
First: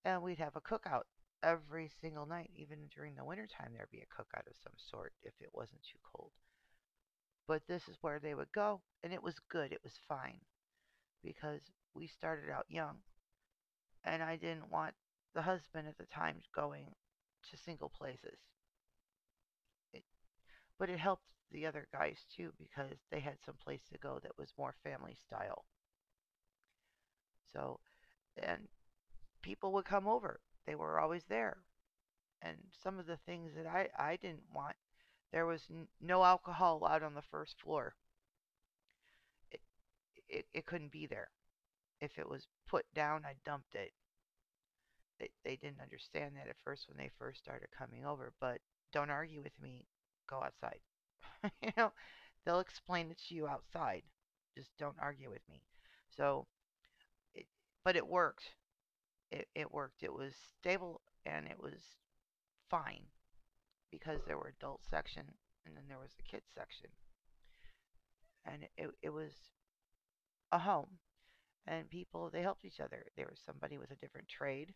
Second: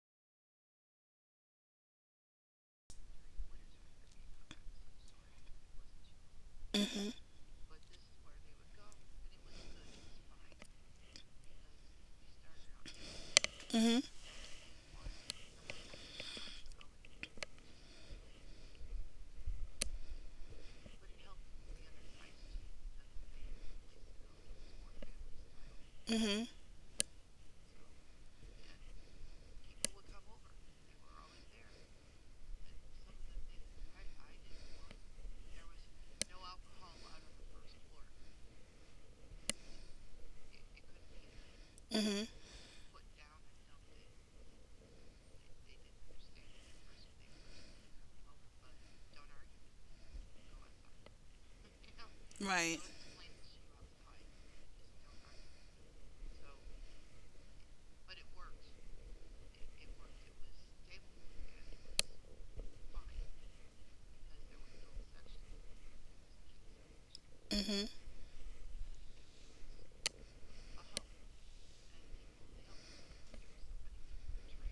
and we'd have a cookout every single night, even during the wintertime. There'd be a cookout of some sort if it wasn't too cold. Mm-hmm. But this is where they would go. And it was good. It was fine because we started out young. Mm-hmm. And I didn't want the husband at the time going to single places. It, but it helped the other guys too because they had some place to go that was more family style. Mm-hmm. So, and people would come over. They were always there. And some of the things that I didn't want, there was no alcohol allowed on the first floor. It, it couldn't be there. If Mm-hmm. it was put down, I dumped it. They didn't understand that at first when they first started coming over. But don't argue with me. Go outside. you know, they'll Right. explain it to you outside. Just don't argue with me. So, it, but it worked. It worked. It was stable and it was fine because there were adult section, and then there was the kids section, Mm-hmm. and it was a home, and people, they helped each other. There was somebody with a different trade.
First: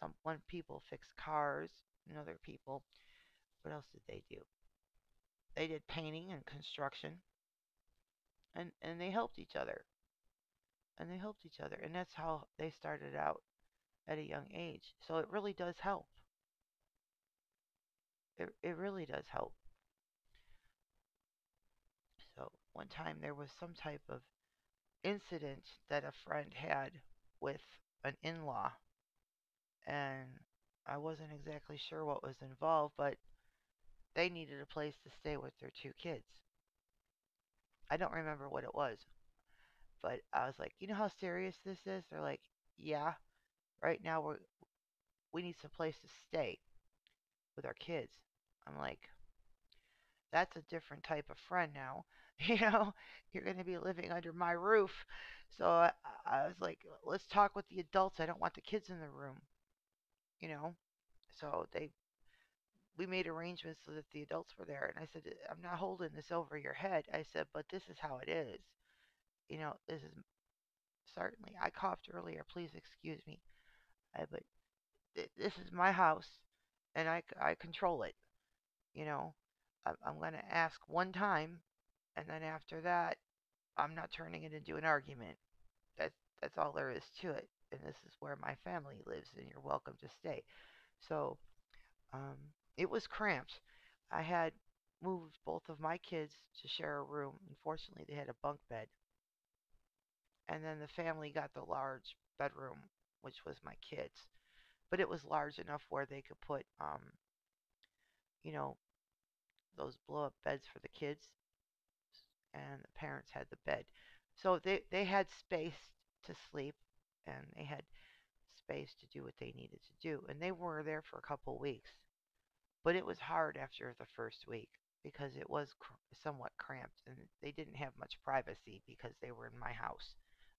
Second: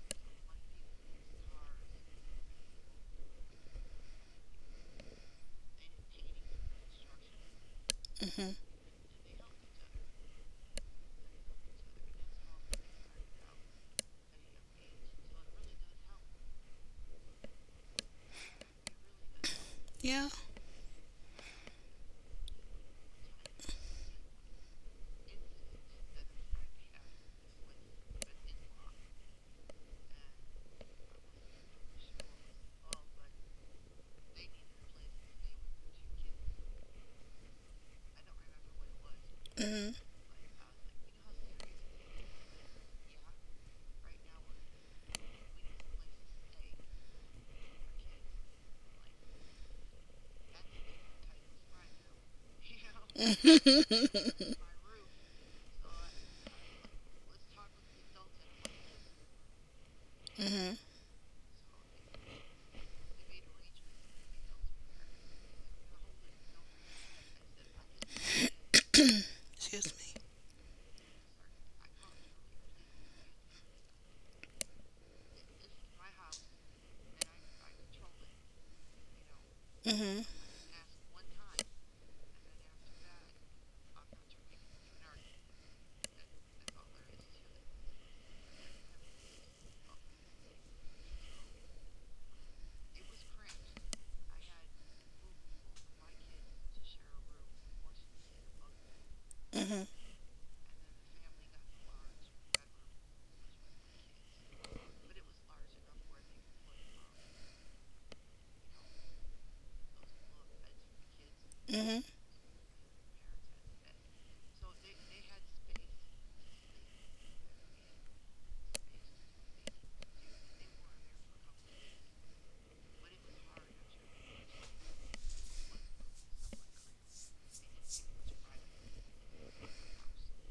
Some one people fixed cars, and other people, what else did they do? They did painting and construction, Mm-hmm. and they helped each other. And they helped each other, and that's how they started out at a young age, so it really does help. It really does help. Yeah. So one time there was some type of incident that a friend had with an in-law, and I wasn't exactly sure what was involved, but they needed a place to stay with their two kids. I don't remember what it was, Mm-hmm. but I was like, you know how serious this is. They're like, yeah, right now we're, we need some place to stay with our kids. I'm like, that's a different type of friend now. You know, you're going to be living mm-hmm. under my roof. So I, I was like, let's talk with the adults. I don't want the kids in the room, you know. So they We made arrangements so that the adults were there, and I said, I'm not holding this over your head. I said, but this is how it is. You know, Excuse this me. is, certainly I coughed earlier. Please excuse me. I, but This is my house, and I control it, you know. I'm Mm-hmm. going to ask one time, and then after that, I'm not turning it into an argument. That's that's all there is to it. And this is where my family lives, and you're welcome to stay. So um, it was cramped. I had moved both of my kids to share a room. Unfortunately, they had a bunk bed, Mm-hmm. and then the family got the large bedroom, which was my kids. But it was large enough where they could put, you know, those blow up beds for the kids, Mm-hmm. and the parents had the bed. So they had space to sleep, and they had space to do what they needed to do. And they were there for a couple weeks. But it was hard after the first week because it was somewhat cramped, and they didn't have much privacy because they were in my house.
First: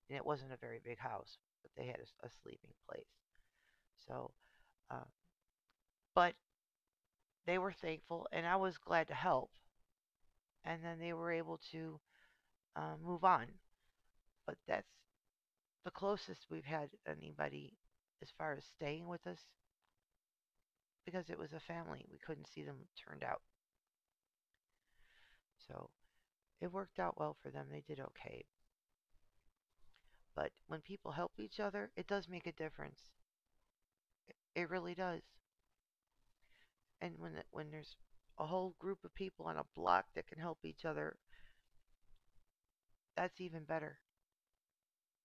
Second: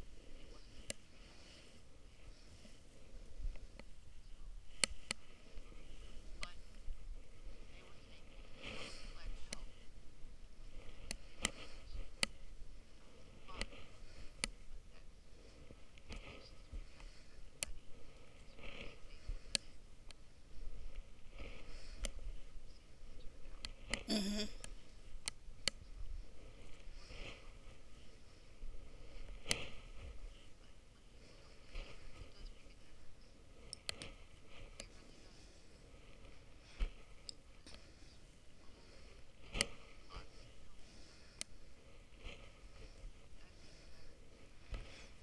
And it wasn't a very big house, but they had a sleeping place. So, uh, but they were thankful, and I was glad to help. And then they were able to move on. But that's the closest we've had anybody as far as staying with us because it was a family. We couldn't see them turned out. Mm-hmm. So it worked out well for them. They did okay. But when people help each other, it does make a difference. It really does. And when when there's a whole group of people on a block that can help each other, that's even better.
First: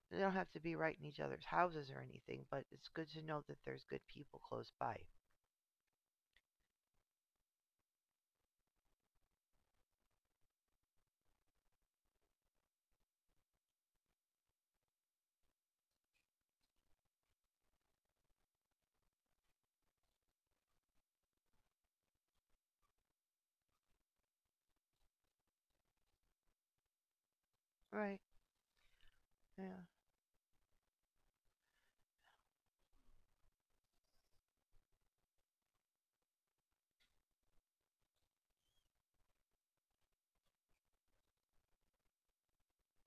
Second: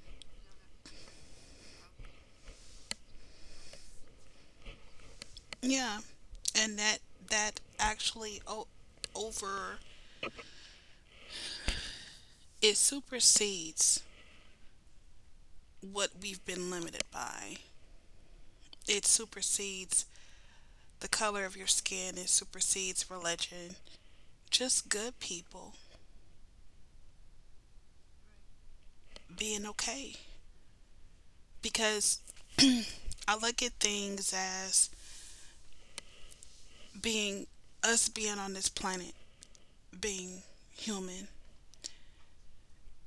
They don't have to be right in each other's houses or anything, but it's good to know that there's good people close by. Yeah. And that that actually o- over it supersedes what we've been limited by. It supersedes the color of your skin. It supersedes religion. Just good people Right. being Yeah. okay. Because I look at things as being us being on this planet, being human,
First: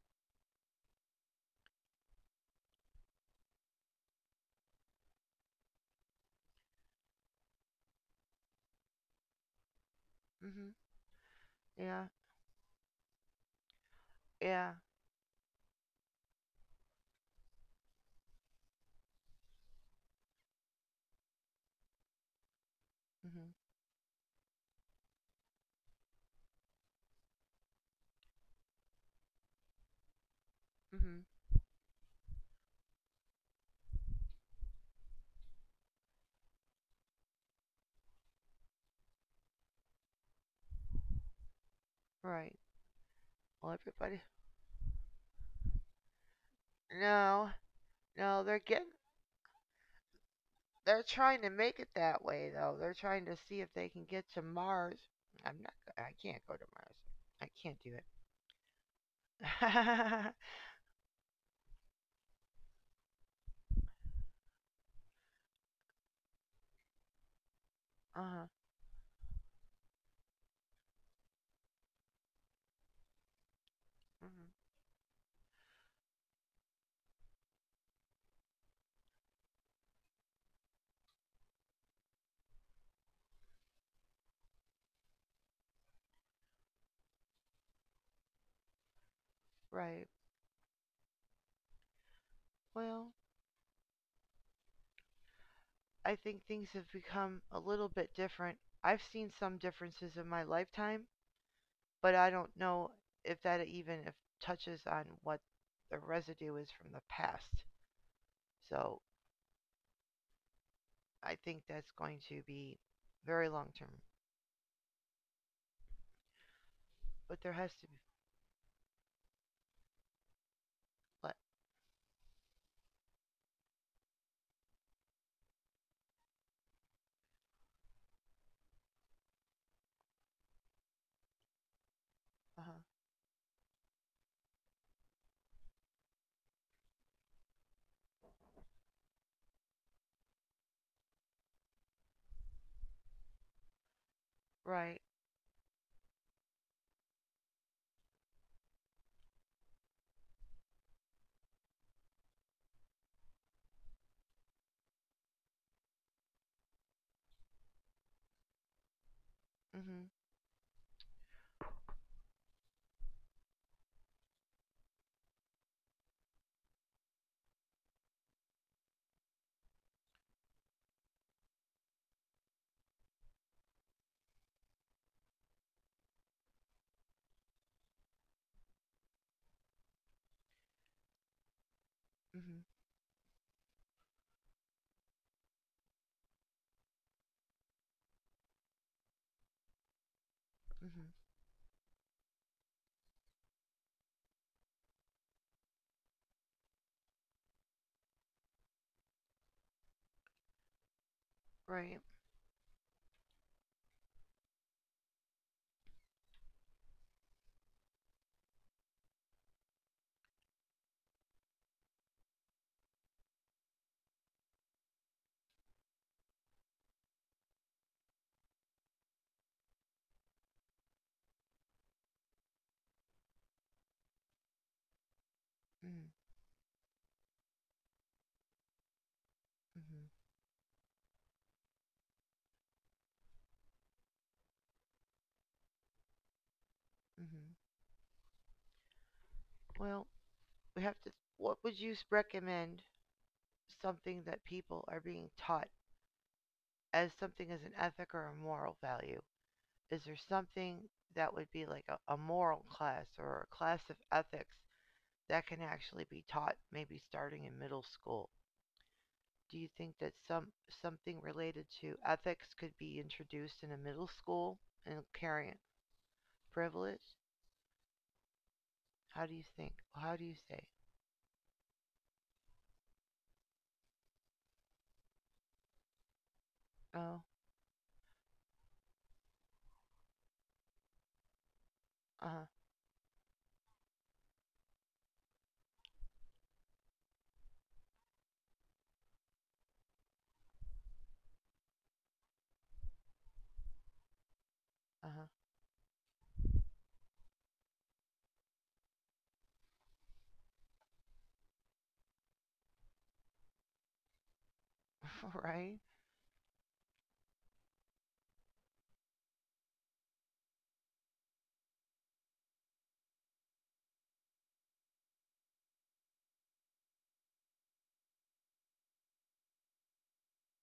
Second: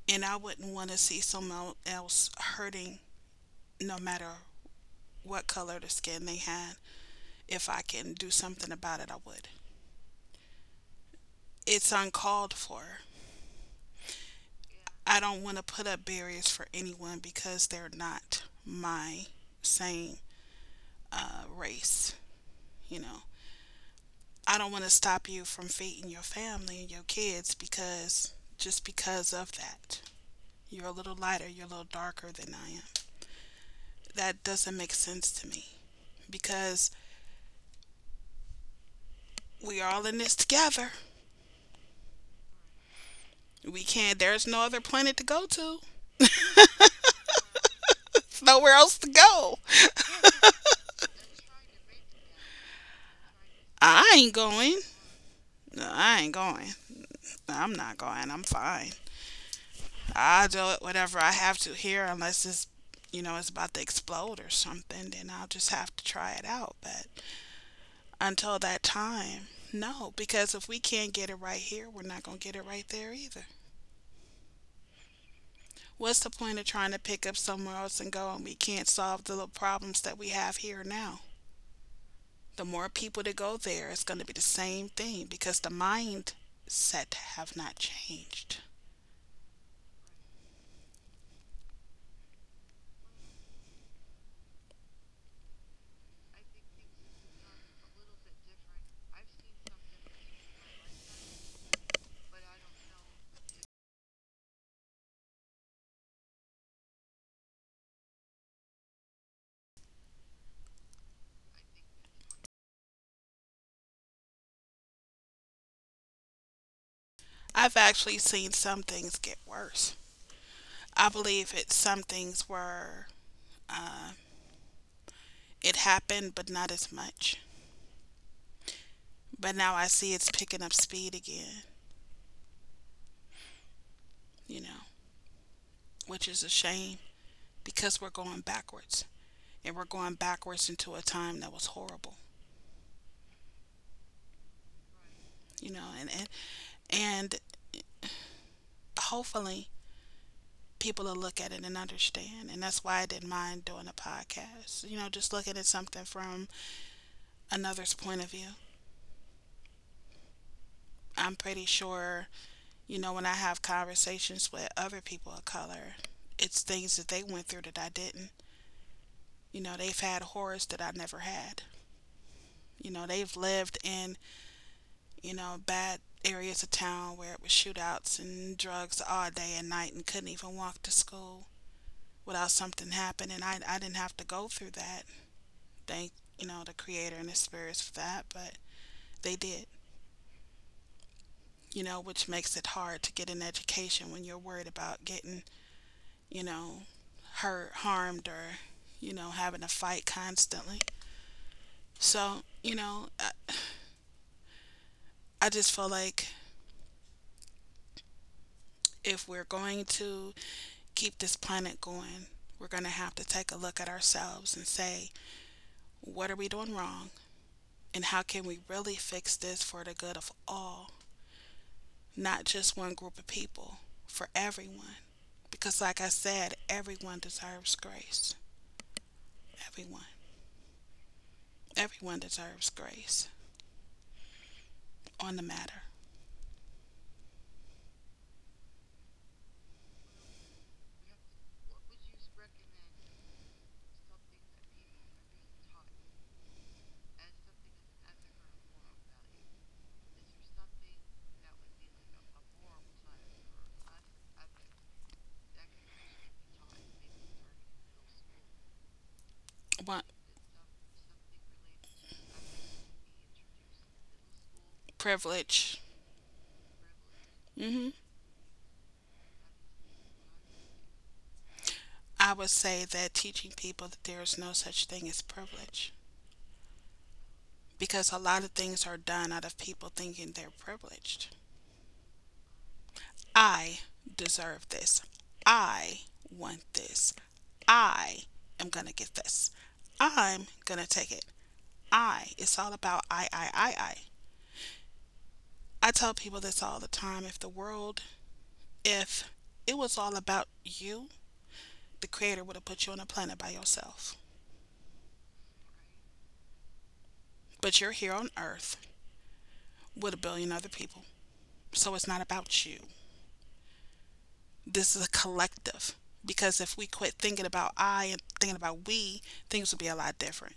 and I wouldn't want to see someone else hurting no matter what color the skin they had. If I can do something about it, I would. Mhm. It's Yeah. uncalled for. Yeah. I don't want to put up barriers for anyone because they're not my same, race, you know. Mhm. I don't want to stop you from feeding your family and your kids because just because of that. You're a little Mhm. lighter, you're a little darker than I am. That doesn't make sense to me because we're all in this together. Right. Well, We can't, everybody. there's no other planet to go to, No, no, they're nowhere getting, else to go. they're trying to make it that way though. They're trying to see if they can I get ain't to going. Mars. I'm not No, I I ain't can't go going. to Mars. I I'm can't do not it. going. I'm fine. I'll do it whatever I have to here unless it's, you know, it's about to explode or something, then I'll just have to try it out, but Uh-huh. until that time. No, because if we can't get it right here, we're not going to get it right there either. Mhm. What's the point of trying to pick up somewhere else and go and we can't solve the little problems that we have here now? The more people that go there, it's going to be the same thing because the mindset have not changed. Right. Well, I think things have become a little bit different. I've seen some differences in my lifetime, but I don't know if that, even if touches on what the residue is from the past. So, I think that's going to be very long term, but there I've has to be. actually seen some things get worse. I believe it. Some things were, uh, it happened, but not as much. But now I see it's picking up speed again. Uh-huh. You know, which is a shame. Because we're going backwards, and we're going backwards into a time that was horrible, Right. you know, and hopefully people will look at it and understand. And that's why I didn't mind doing a podcast, you know, just looking at something from another's point of view. Mhm. I'm pretty sure, you know, when I have conversations with other people of color, it's things that they went through that I didn't. You know, they've had horrors that I never had. You know, they've lived in, you know, bad areas of town where it was shootouts and drugs all day and night and couldn't even walk to school without Mhm. something happening. I didn't have to go through that. Thank, you know, the creator and the spirits for that, but they did, Mhm. you know, which makes it hard to get an education when you're worried about getting, you know, hurt, harmed, or, you know, having a fight constantly. Right. So, you know, I just feel like if we're going to keep this planet going, we're going to have to take a look at ourselves and say, what are we doing wrong? And how can we really fix this for the good of all, not just one group of people, for everyone? Because, like I Mhm. said, everyone deserves grace. Everyone. Mhm. Everyone deserves grace on the matter. Mhm. Well, we have to. What would you recommend? Something that people are being taught as something as an ethic or a moral value. Is there something that would be like a moral class or a class of ethics that can actually be taught, maybe starting in middle school? Do you think What that something related to ethics could be introduced in a middle school and carrying privilege? privilege? Hmm. How do you think? How do you say? I would say that teaching people that there is no such thing as privilege Oh, because a lot of things are done out of people thinking they're privileged. uh-huh, I deserve this. I want this. I am going to get this. I'm going to take it. I. It's all about I. uh-huh. I tell people this all the time. If the world, if it was all about you, the Creator would have put you on a planet by yourself. Right. But you're here on Earth with a billion other people. So it's not about you. This is a collective because if we quit thinking about I and thinking about we, things would be a lot different.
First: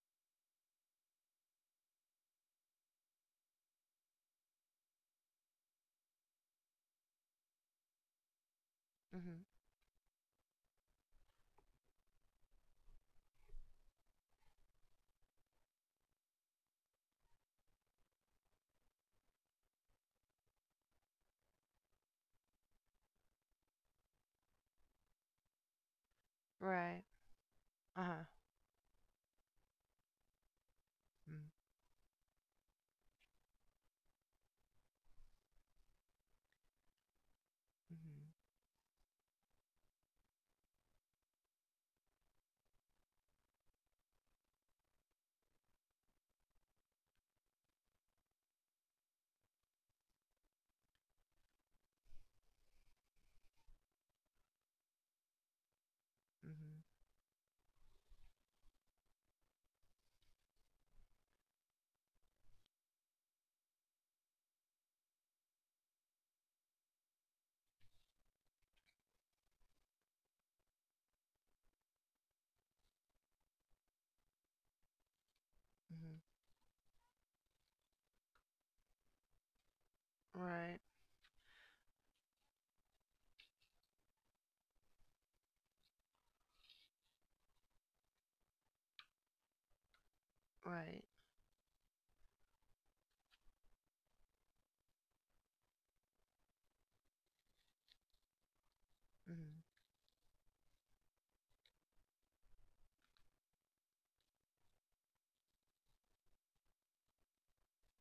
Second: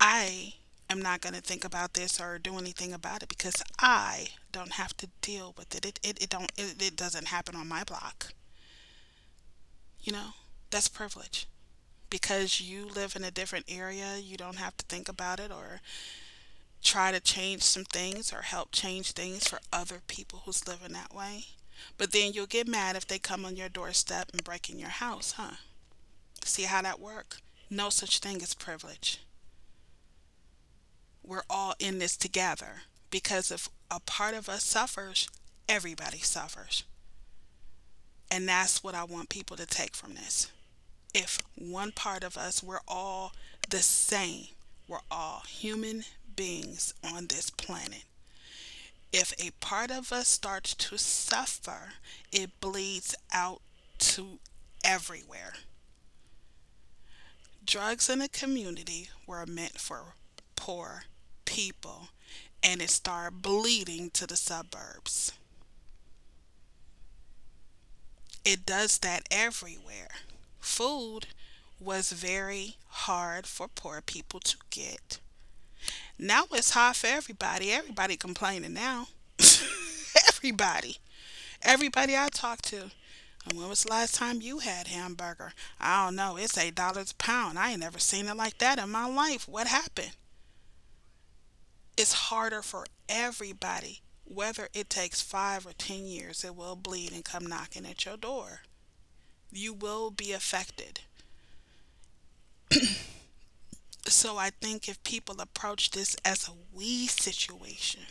I am not going to think about this or do anything about it because I don't have to deal with it. It don't it, it doesn't happen on my block, Mhm. you know? That's privilege. Because you live in a different area, you don't have to think about it or try to change some things or help change things for other people who's living that way. But then you'll get mad if they come on your doorstep and break in your house, huh? See how that Right. work? No such Uh-huh. thing as privilege. We're Mm. all in this together because if a part of us suffers, everybody suffers. Mhm. And that's what I want people to take from this. If one part of us, we're all the same. We're all human beings on this planet. If a part of us starts to suffer, it bleeds out to everywhere. Mhm. Drugs in the community were meant for poor people and it started bleeding to the suburbs. It does that everywhere. Food was very hard for poor people to get. Mhm. Now it's hard for everybody. Everybody complaining now. Right. Everybody. Everybody I talk to. And when was the last time you had hamburger? I don't know. It's $8 a pound. I ain't never seen it like that in my life. What happened? Right. It's harder for everybody. Whether it takes 5 or 10 years, it will bleed and come knocking at your door. You Mhm. will be affected. So I think if people approach this as a we situation,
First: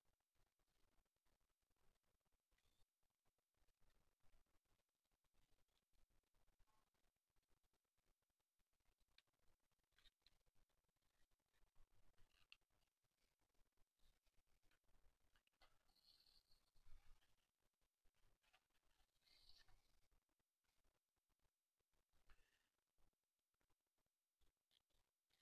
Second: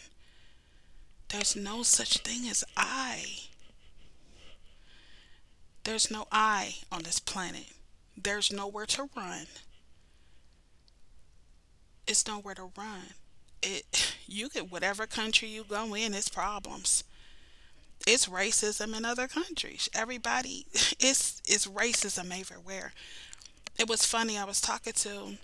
there's no such thing as I. There's no I on this planet. There's nowhere to run. It's nowhere to run. It You get whatever country you go in, it's problems. It's racism in other countries. Everybody it's racism everywhere. It was funny. I was talking to,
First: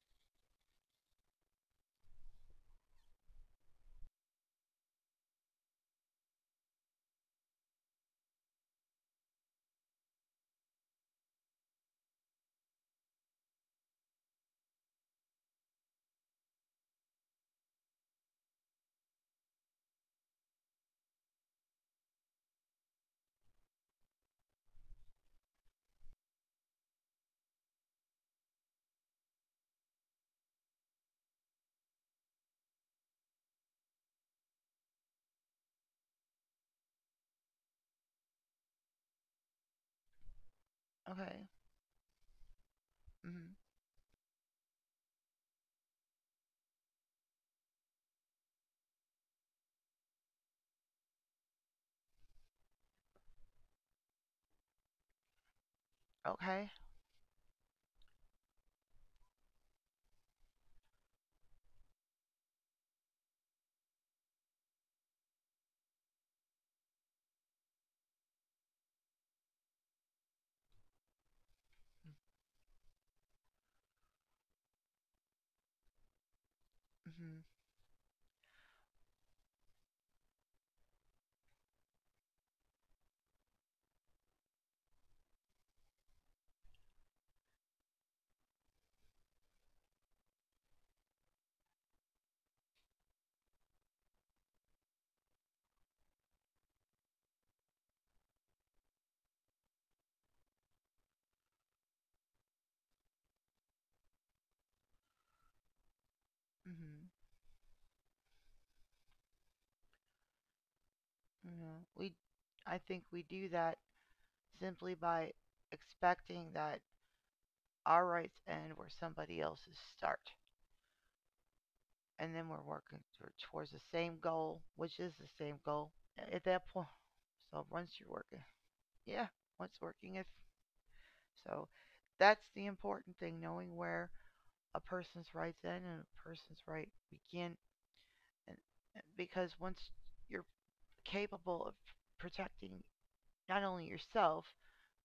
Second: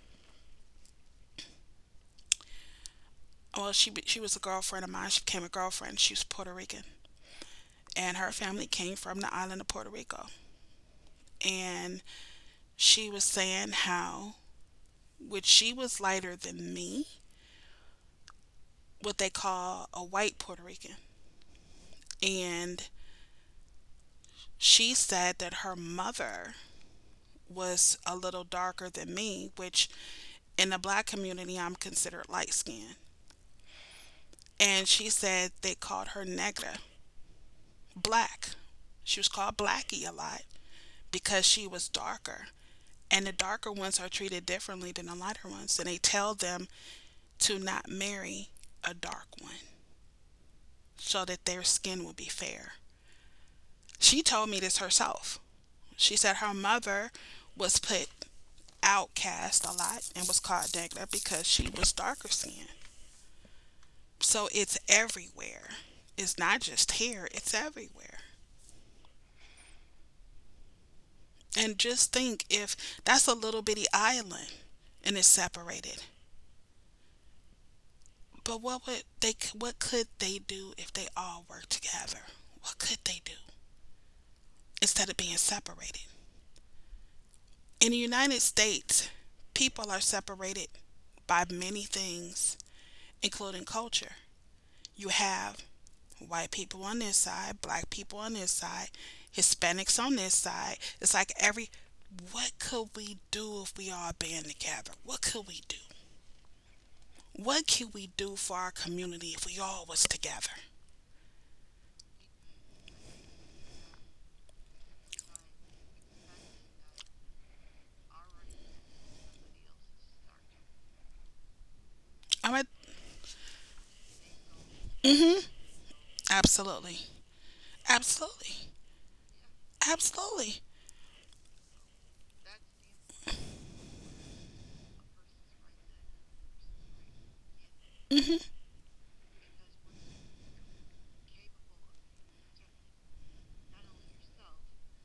well, she was a girlfriend of mine. She became a girlfriend. She was Puerto Rican, and her family came from the island of Puerto Rico. And she was saying how, which she was lighter than me, what they call a white Puerto Rican, and she said that her mother was a little darker than me, which in the black community I'm considered light skinned. And she said they called her negra, black. She was called Blackie a lot because Okay. she was darker. And the Mhm. darker ones are treated differently than the lighter ones. And they tell them to not marry a dark one so that their skin will be fair. She told me this herself. She said her Okay. mother was put outcast a lot and was called Dagna because she was darker skinned. So it's everywhere. It's not just here, it's everywhere. And just think if that's a little bitty island and it's separated. Mhm. But what would they? What could they do if they all worked together? What could they do instead of being separated? In the United States, people are separated by many things, including culture. You have white people on this side, black people on this side, Hispanics on this side. It's like every. What could we do if we all band together? What could we do? Mhm. What could we do for our community if we all was together? Yeah. We I think we do that simply by expecting that our rights end where somebody else's start. And then I mean, we're working towards the same goal, which is the same goal a- at that point. absolutely, So once you're working, absolutely. yeah, once working is. Absolutely. So that's the important thing, knowing where a person's rights end and a person's right begin. Mhm. And, and because once you're capable of protecting not only yourself,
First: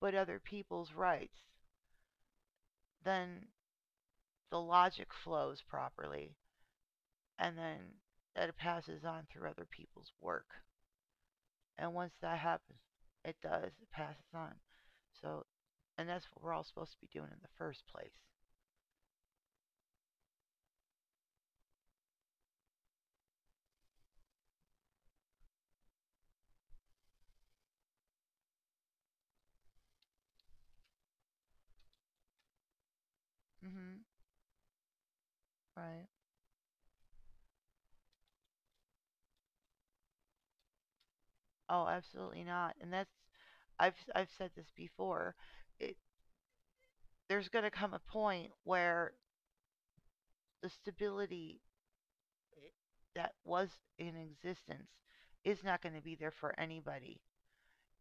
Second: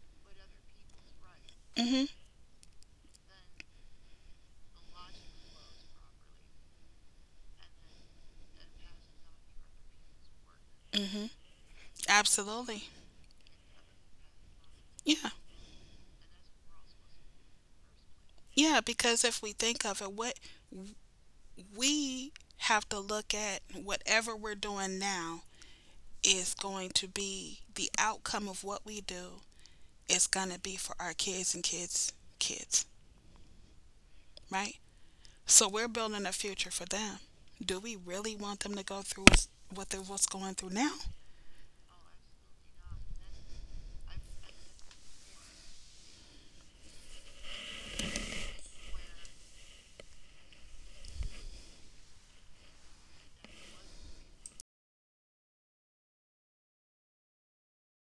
but other people's rights, Mhm. then the logic flows properly. And then it passes on through other people's work. Mhm. And once that happens, Absolutely. it does, it passes on. Yeah. So, and that's what we're all supposed to be doing in the first place. Yeah, because if we think of it, what we have to look at whatever we're doing now is going to be the outcome of what we do is going to be for our kids and kids kids, Hmm. right? So we're Right. building a future for them. Do we really want them to go through what's going through now? Oh, absolutely not. And that's, I've said this before. It, there's going to come a point where the stability, eh, that was in existence is not going to be there for anybody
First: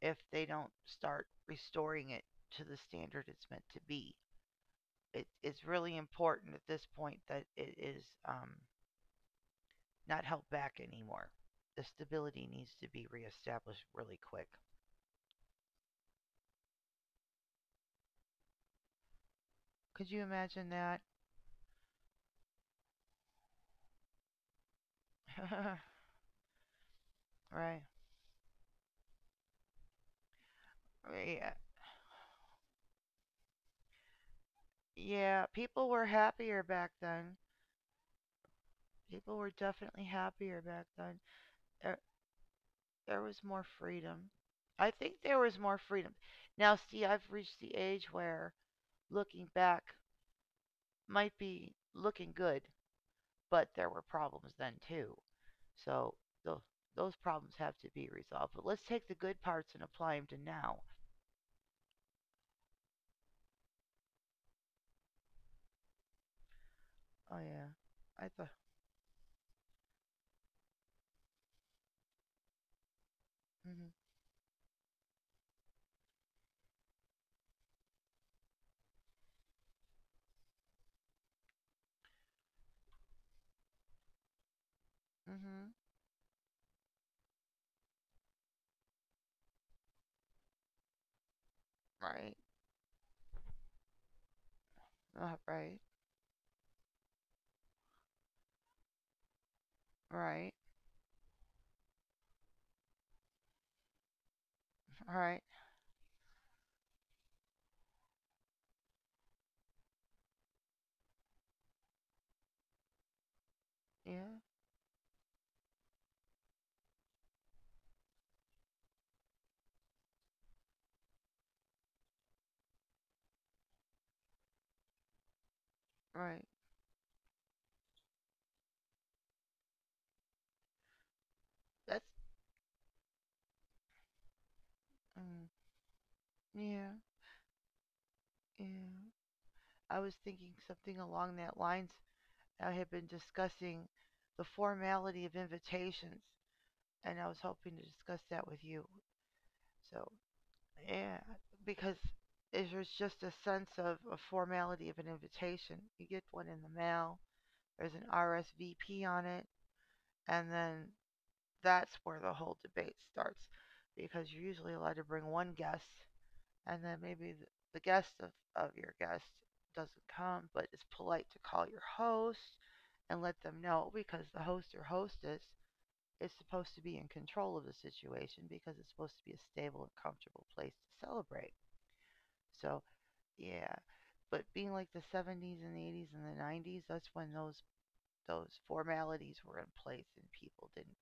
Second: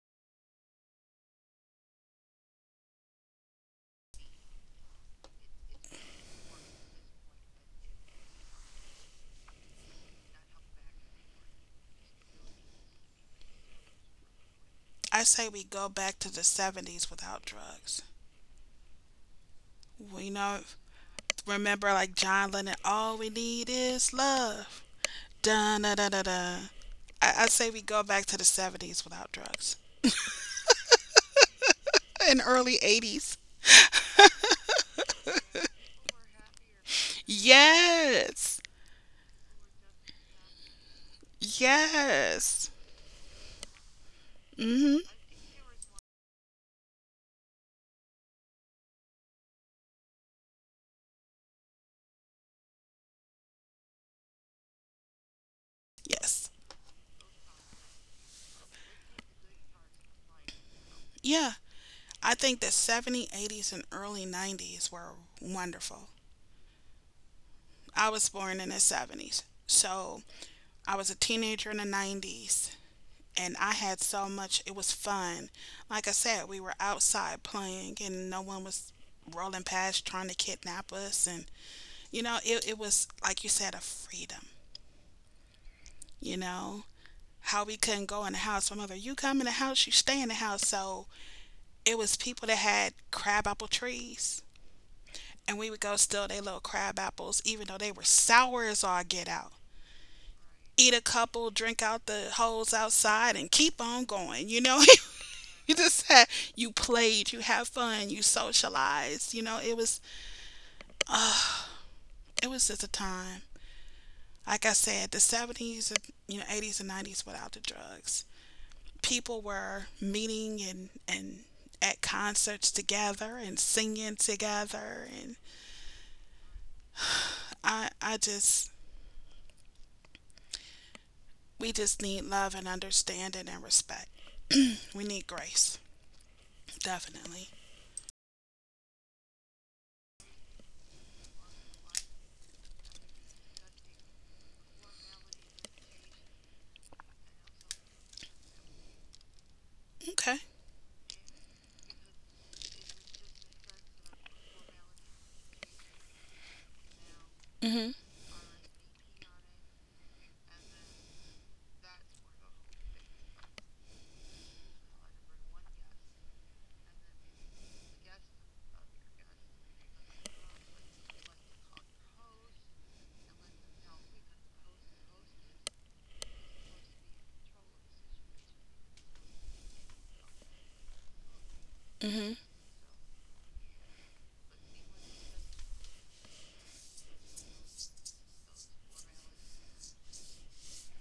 if they don't start restoring it to the standard it's meant to be. It's really important at this point that it is not held back anymore. The stability needs to be reestablished really quick. I say we go back to the 70s without drugs. Could you We know imagine that? remember like John Lennon, all we need is love. Da da da da da. I say we Right. go back to the 70s without drugs. Yeah. And early 80s. Yeah, people were happier back then. Yes. People were definitely happier back then. There, Yes. there was more freedom. I Mm-hmm. think there was more freedom. Now, see, I've reached the age where looking back might be looking good, but there were problems then too. So Yes. those those problems have to be resolved. But let's take the good parts and apply them to now. Yeah. I think the 70s, 80s, and early 90s were wonderful. Oh yeah, I was I thought. born in the 70s. So I was a teenager in the 90s. And I Mhm. had so much. It was fun. Like I said, we were outside playing, and no one was rolling past trying to kidnap us. And you know, it was like you said, a freedom. Mhm. You know how we couldn't go in the house. My mother, you come in the house, you stay in the house. So it was Right. people that had crab apple trees, and we would Right. go steal their little crab apples, even though they were sour as all get out. Right. Eat a couple, drink out the holes outside, and keep on going. You know, it All right. You just had, you played, you had fun, you socialized. You know, it was just a time. Yeah. Like I said, the 70s, and you know, 80s and 90s without the drugs. People were meeting and at concerts together and singing together and Right. I just we just That's. need love and understanding and respect. We need Mm. grace, Yeah, definitely. yeah. I was thinking something along that lines. I had been discussing the formality of invitations, and I was hoping to discuss that with you. So, Okay. yeah, because if there's just a sense of a formality of an invitation. You get one in the mail, Mhm. there's an RSVP on it, and then that's where the whole debate starts because you're usually allowed to bring one guest, and then maybe the guest of your guest doesn't come, but it's polite to call your host and let them know because the host or hostess is supposed to be in control of the situation because it's supposed to be a stable and comfortable place to celebrate. Mhm. So, yeah. But being like the 70s and 80s and the 90s, that's when those formalities were in place and people didn't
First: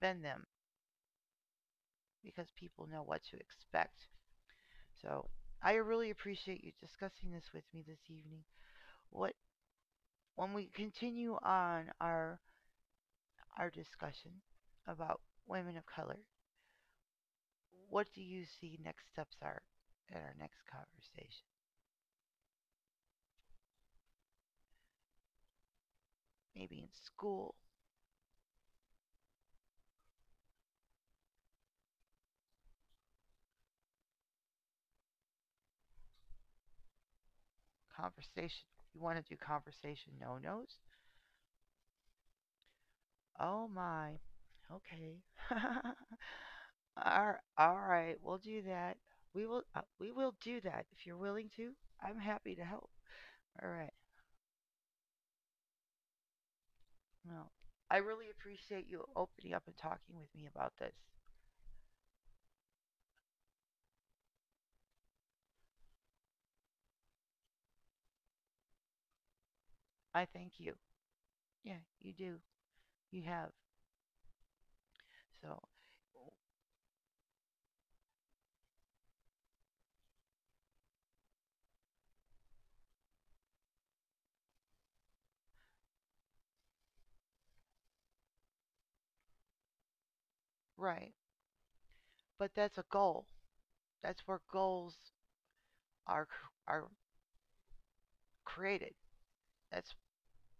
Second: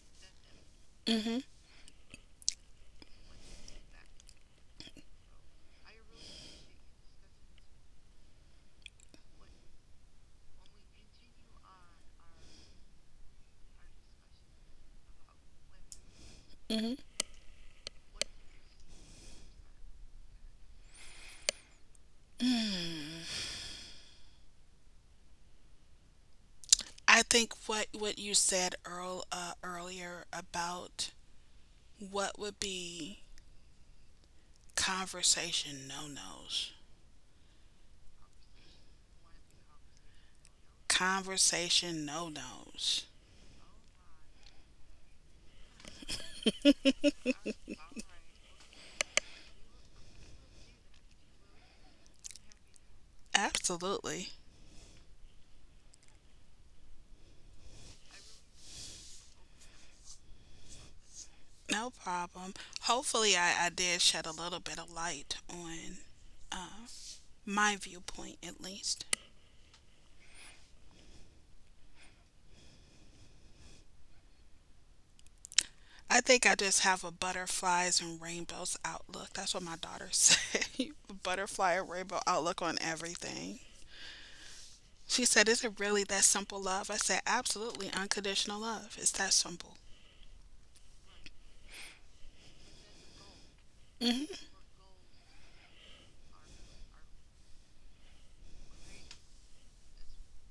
bend them Mhm. because people know what to expect. So, I really appreciate you discussing this with me this evening. What, when we continue on our discussion about women of color, Mhm. what do you see next steps are in our next conversation? Maybe in I think school what you said earlier about what would be conversation no nos? conversation. You want to do conversation no nos? Conversation no nos. Oh my. Okay. All right. We'll do that. We will do that if you're willing to. I'm happy to help. All right. Absolutely. Well, I really appreciate you opening up and talking with me about this. No problem. Hopefully, I did shed a little bit of light on my viewpoint, at least. I thank you. Yeah, you do. You have. So, I think I just have a butterflies and rainbows outlook. That's what my daughter said. Butterfly and rainbow outlook on everything. She said, "Is it really that simple, love?" I said, "Absolutely. Unconditional love. It's that simple." right. But that's a goal. That's where Hmm. goals are are created. That's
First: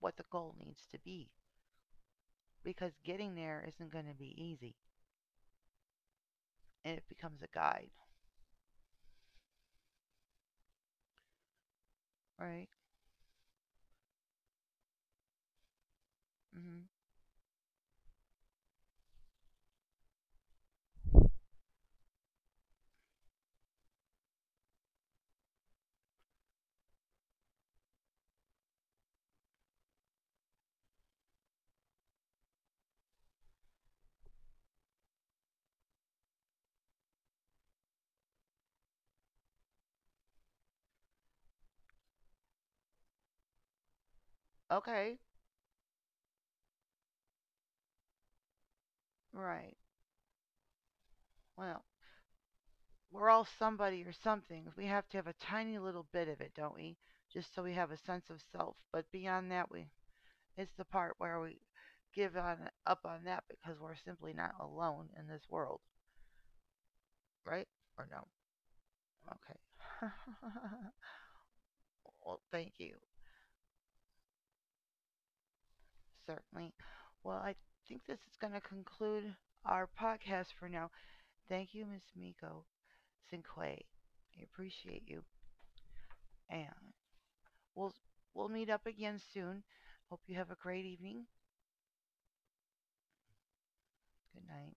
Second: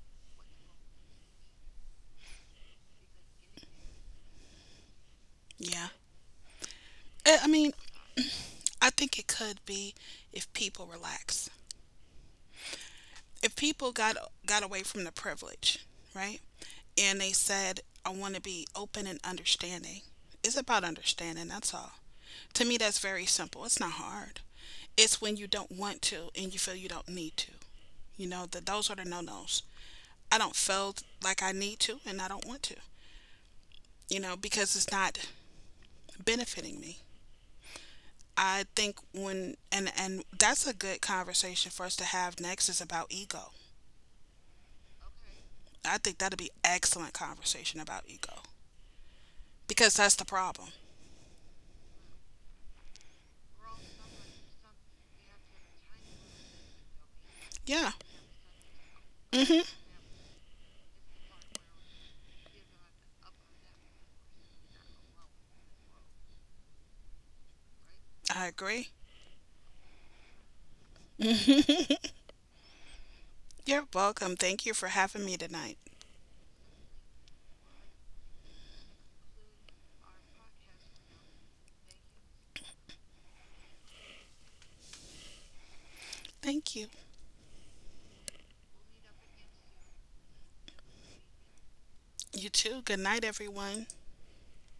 what the goal needs to be because getting there isn't going to be easy Yeah. and it I becomes I a mean, guide, I think it could be if people relax. right? If people got away from the privilege, right? Mhm. And they said, I want to be open and understanding. It's about understanding, that's all. To me that's very simple. It's not hard. It's when you don't want to and you feel you don't need to. You know, that those are the no-nos. I don't feel like I need to and I don't want to. You know, because it's not benefiting me. I think when and that's a good conversation for us to have next is about ego. Okay. I think that'd be excellent conversation about ego Right. because that's the problem. Well, we're all somebody or something. We have to have a tiny little bit of it, don't we? Just so we have Yeah. a sense of self. But beyond Hmm. that, we, it's the part where we give on up on that because we're simply not alone in this world. Right? Or no? I agree. Okay. Well, thank you. You're welcome. Thank you for having me tonight. Certainly. Well, I think this is going to conclude our podcast for now. Thank you, Miss Miko Cinque. I appreciate you. Thank you. And we'll we'll meet up again soon. Hope you have a great evening. You too. Good night, everyone. Good night.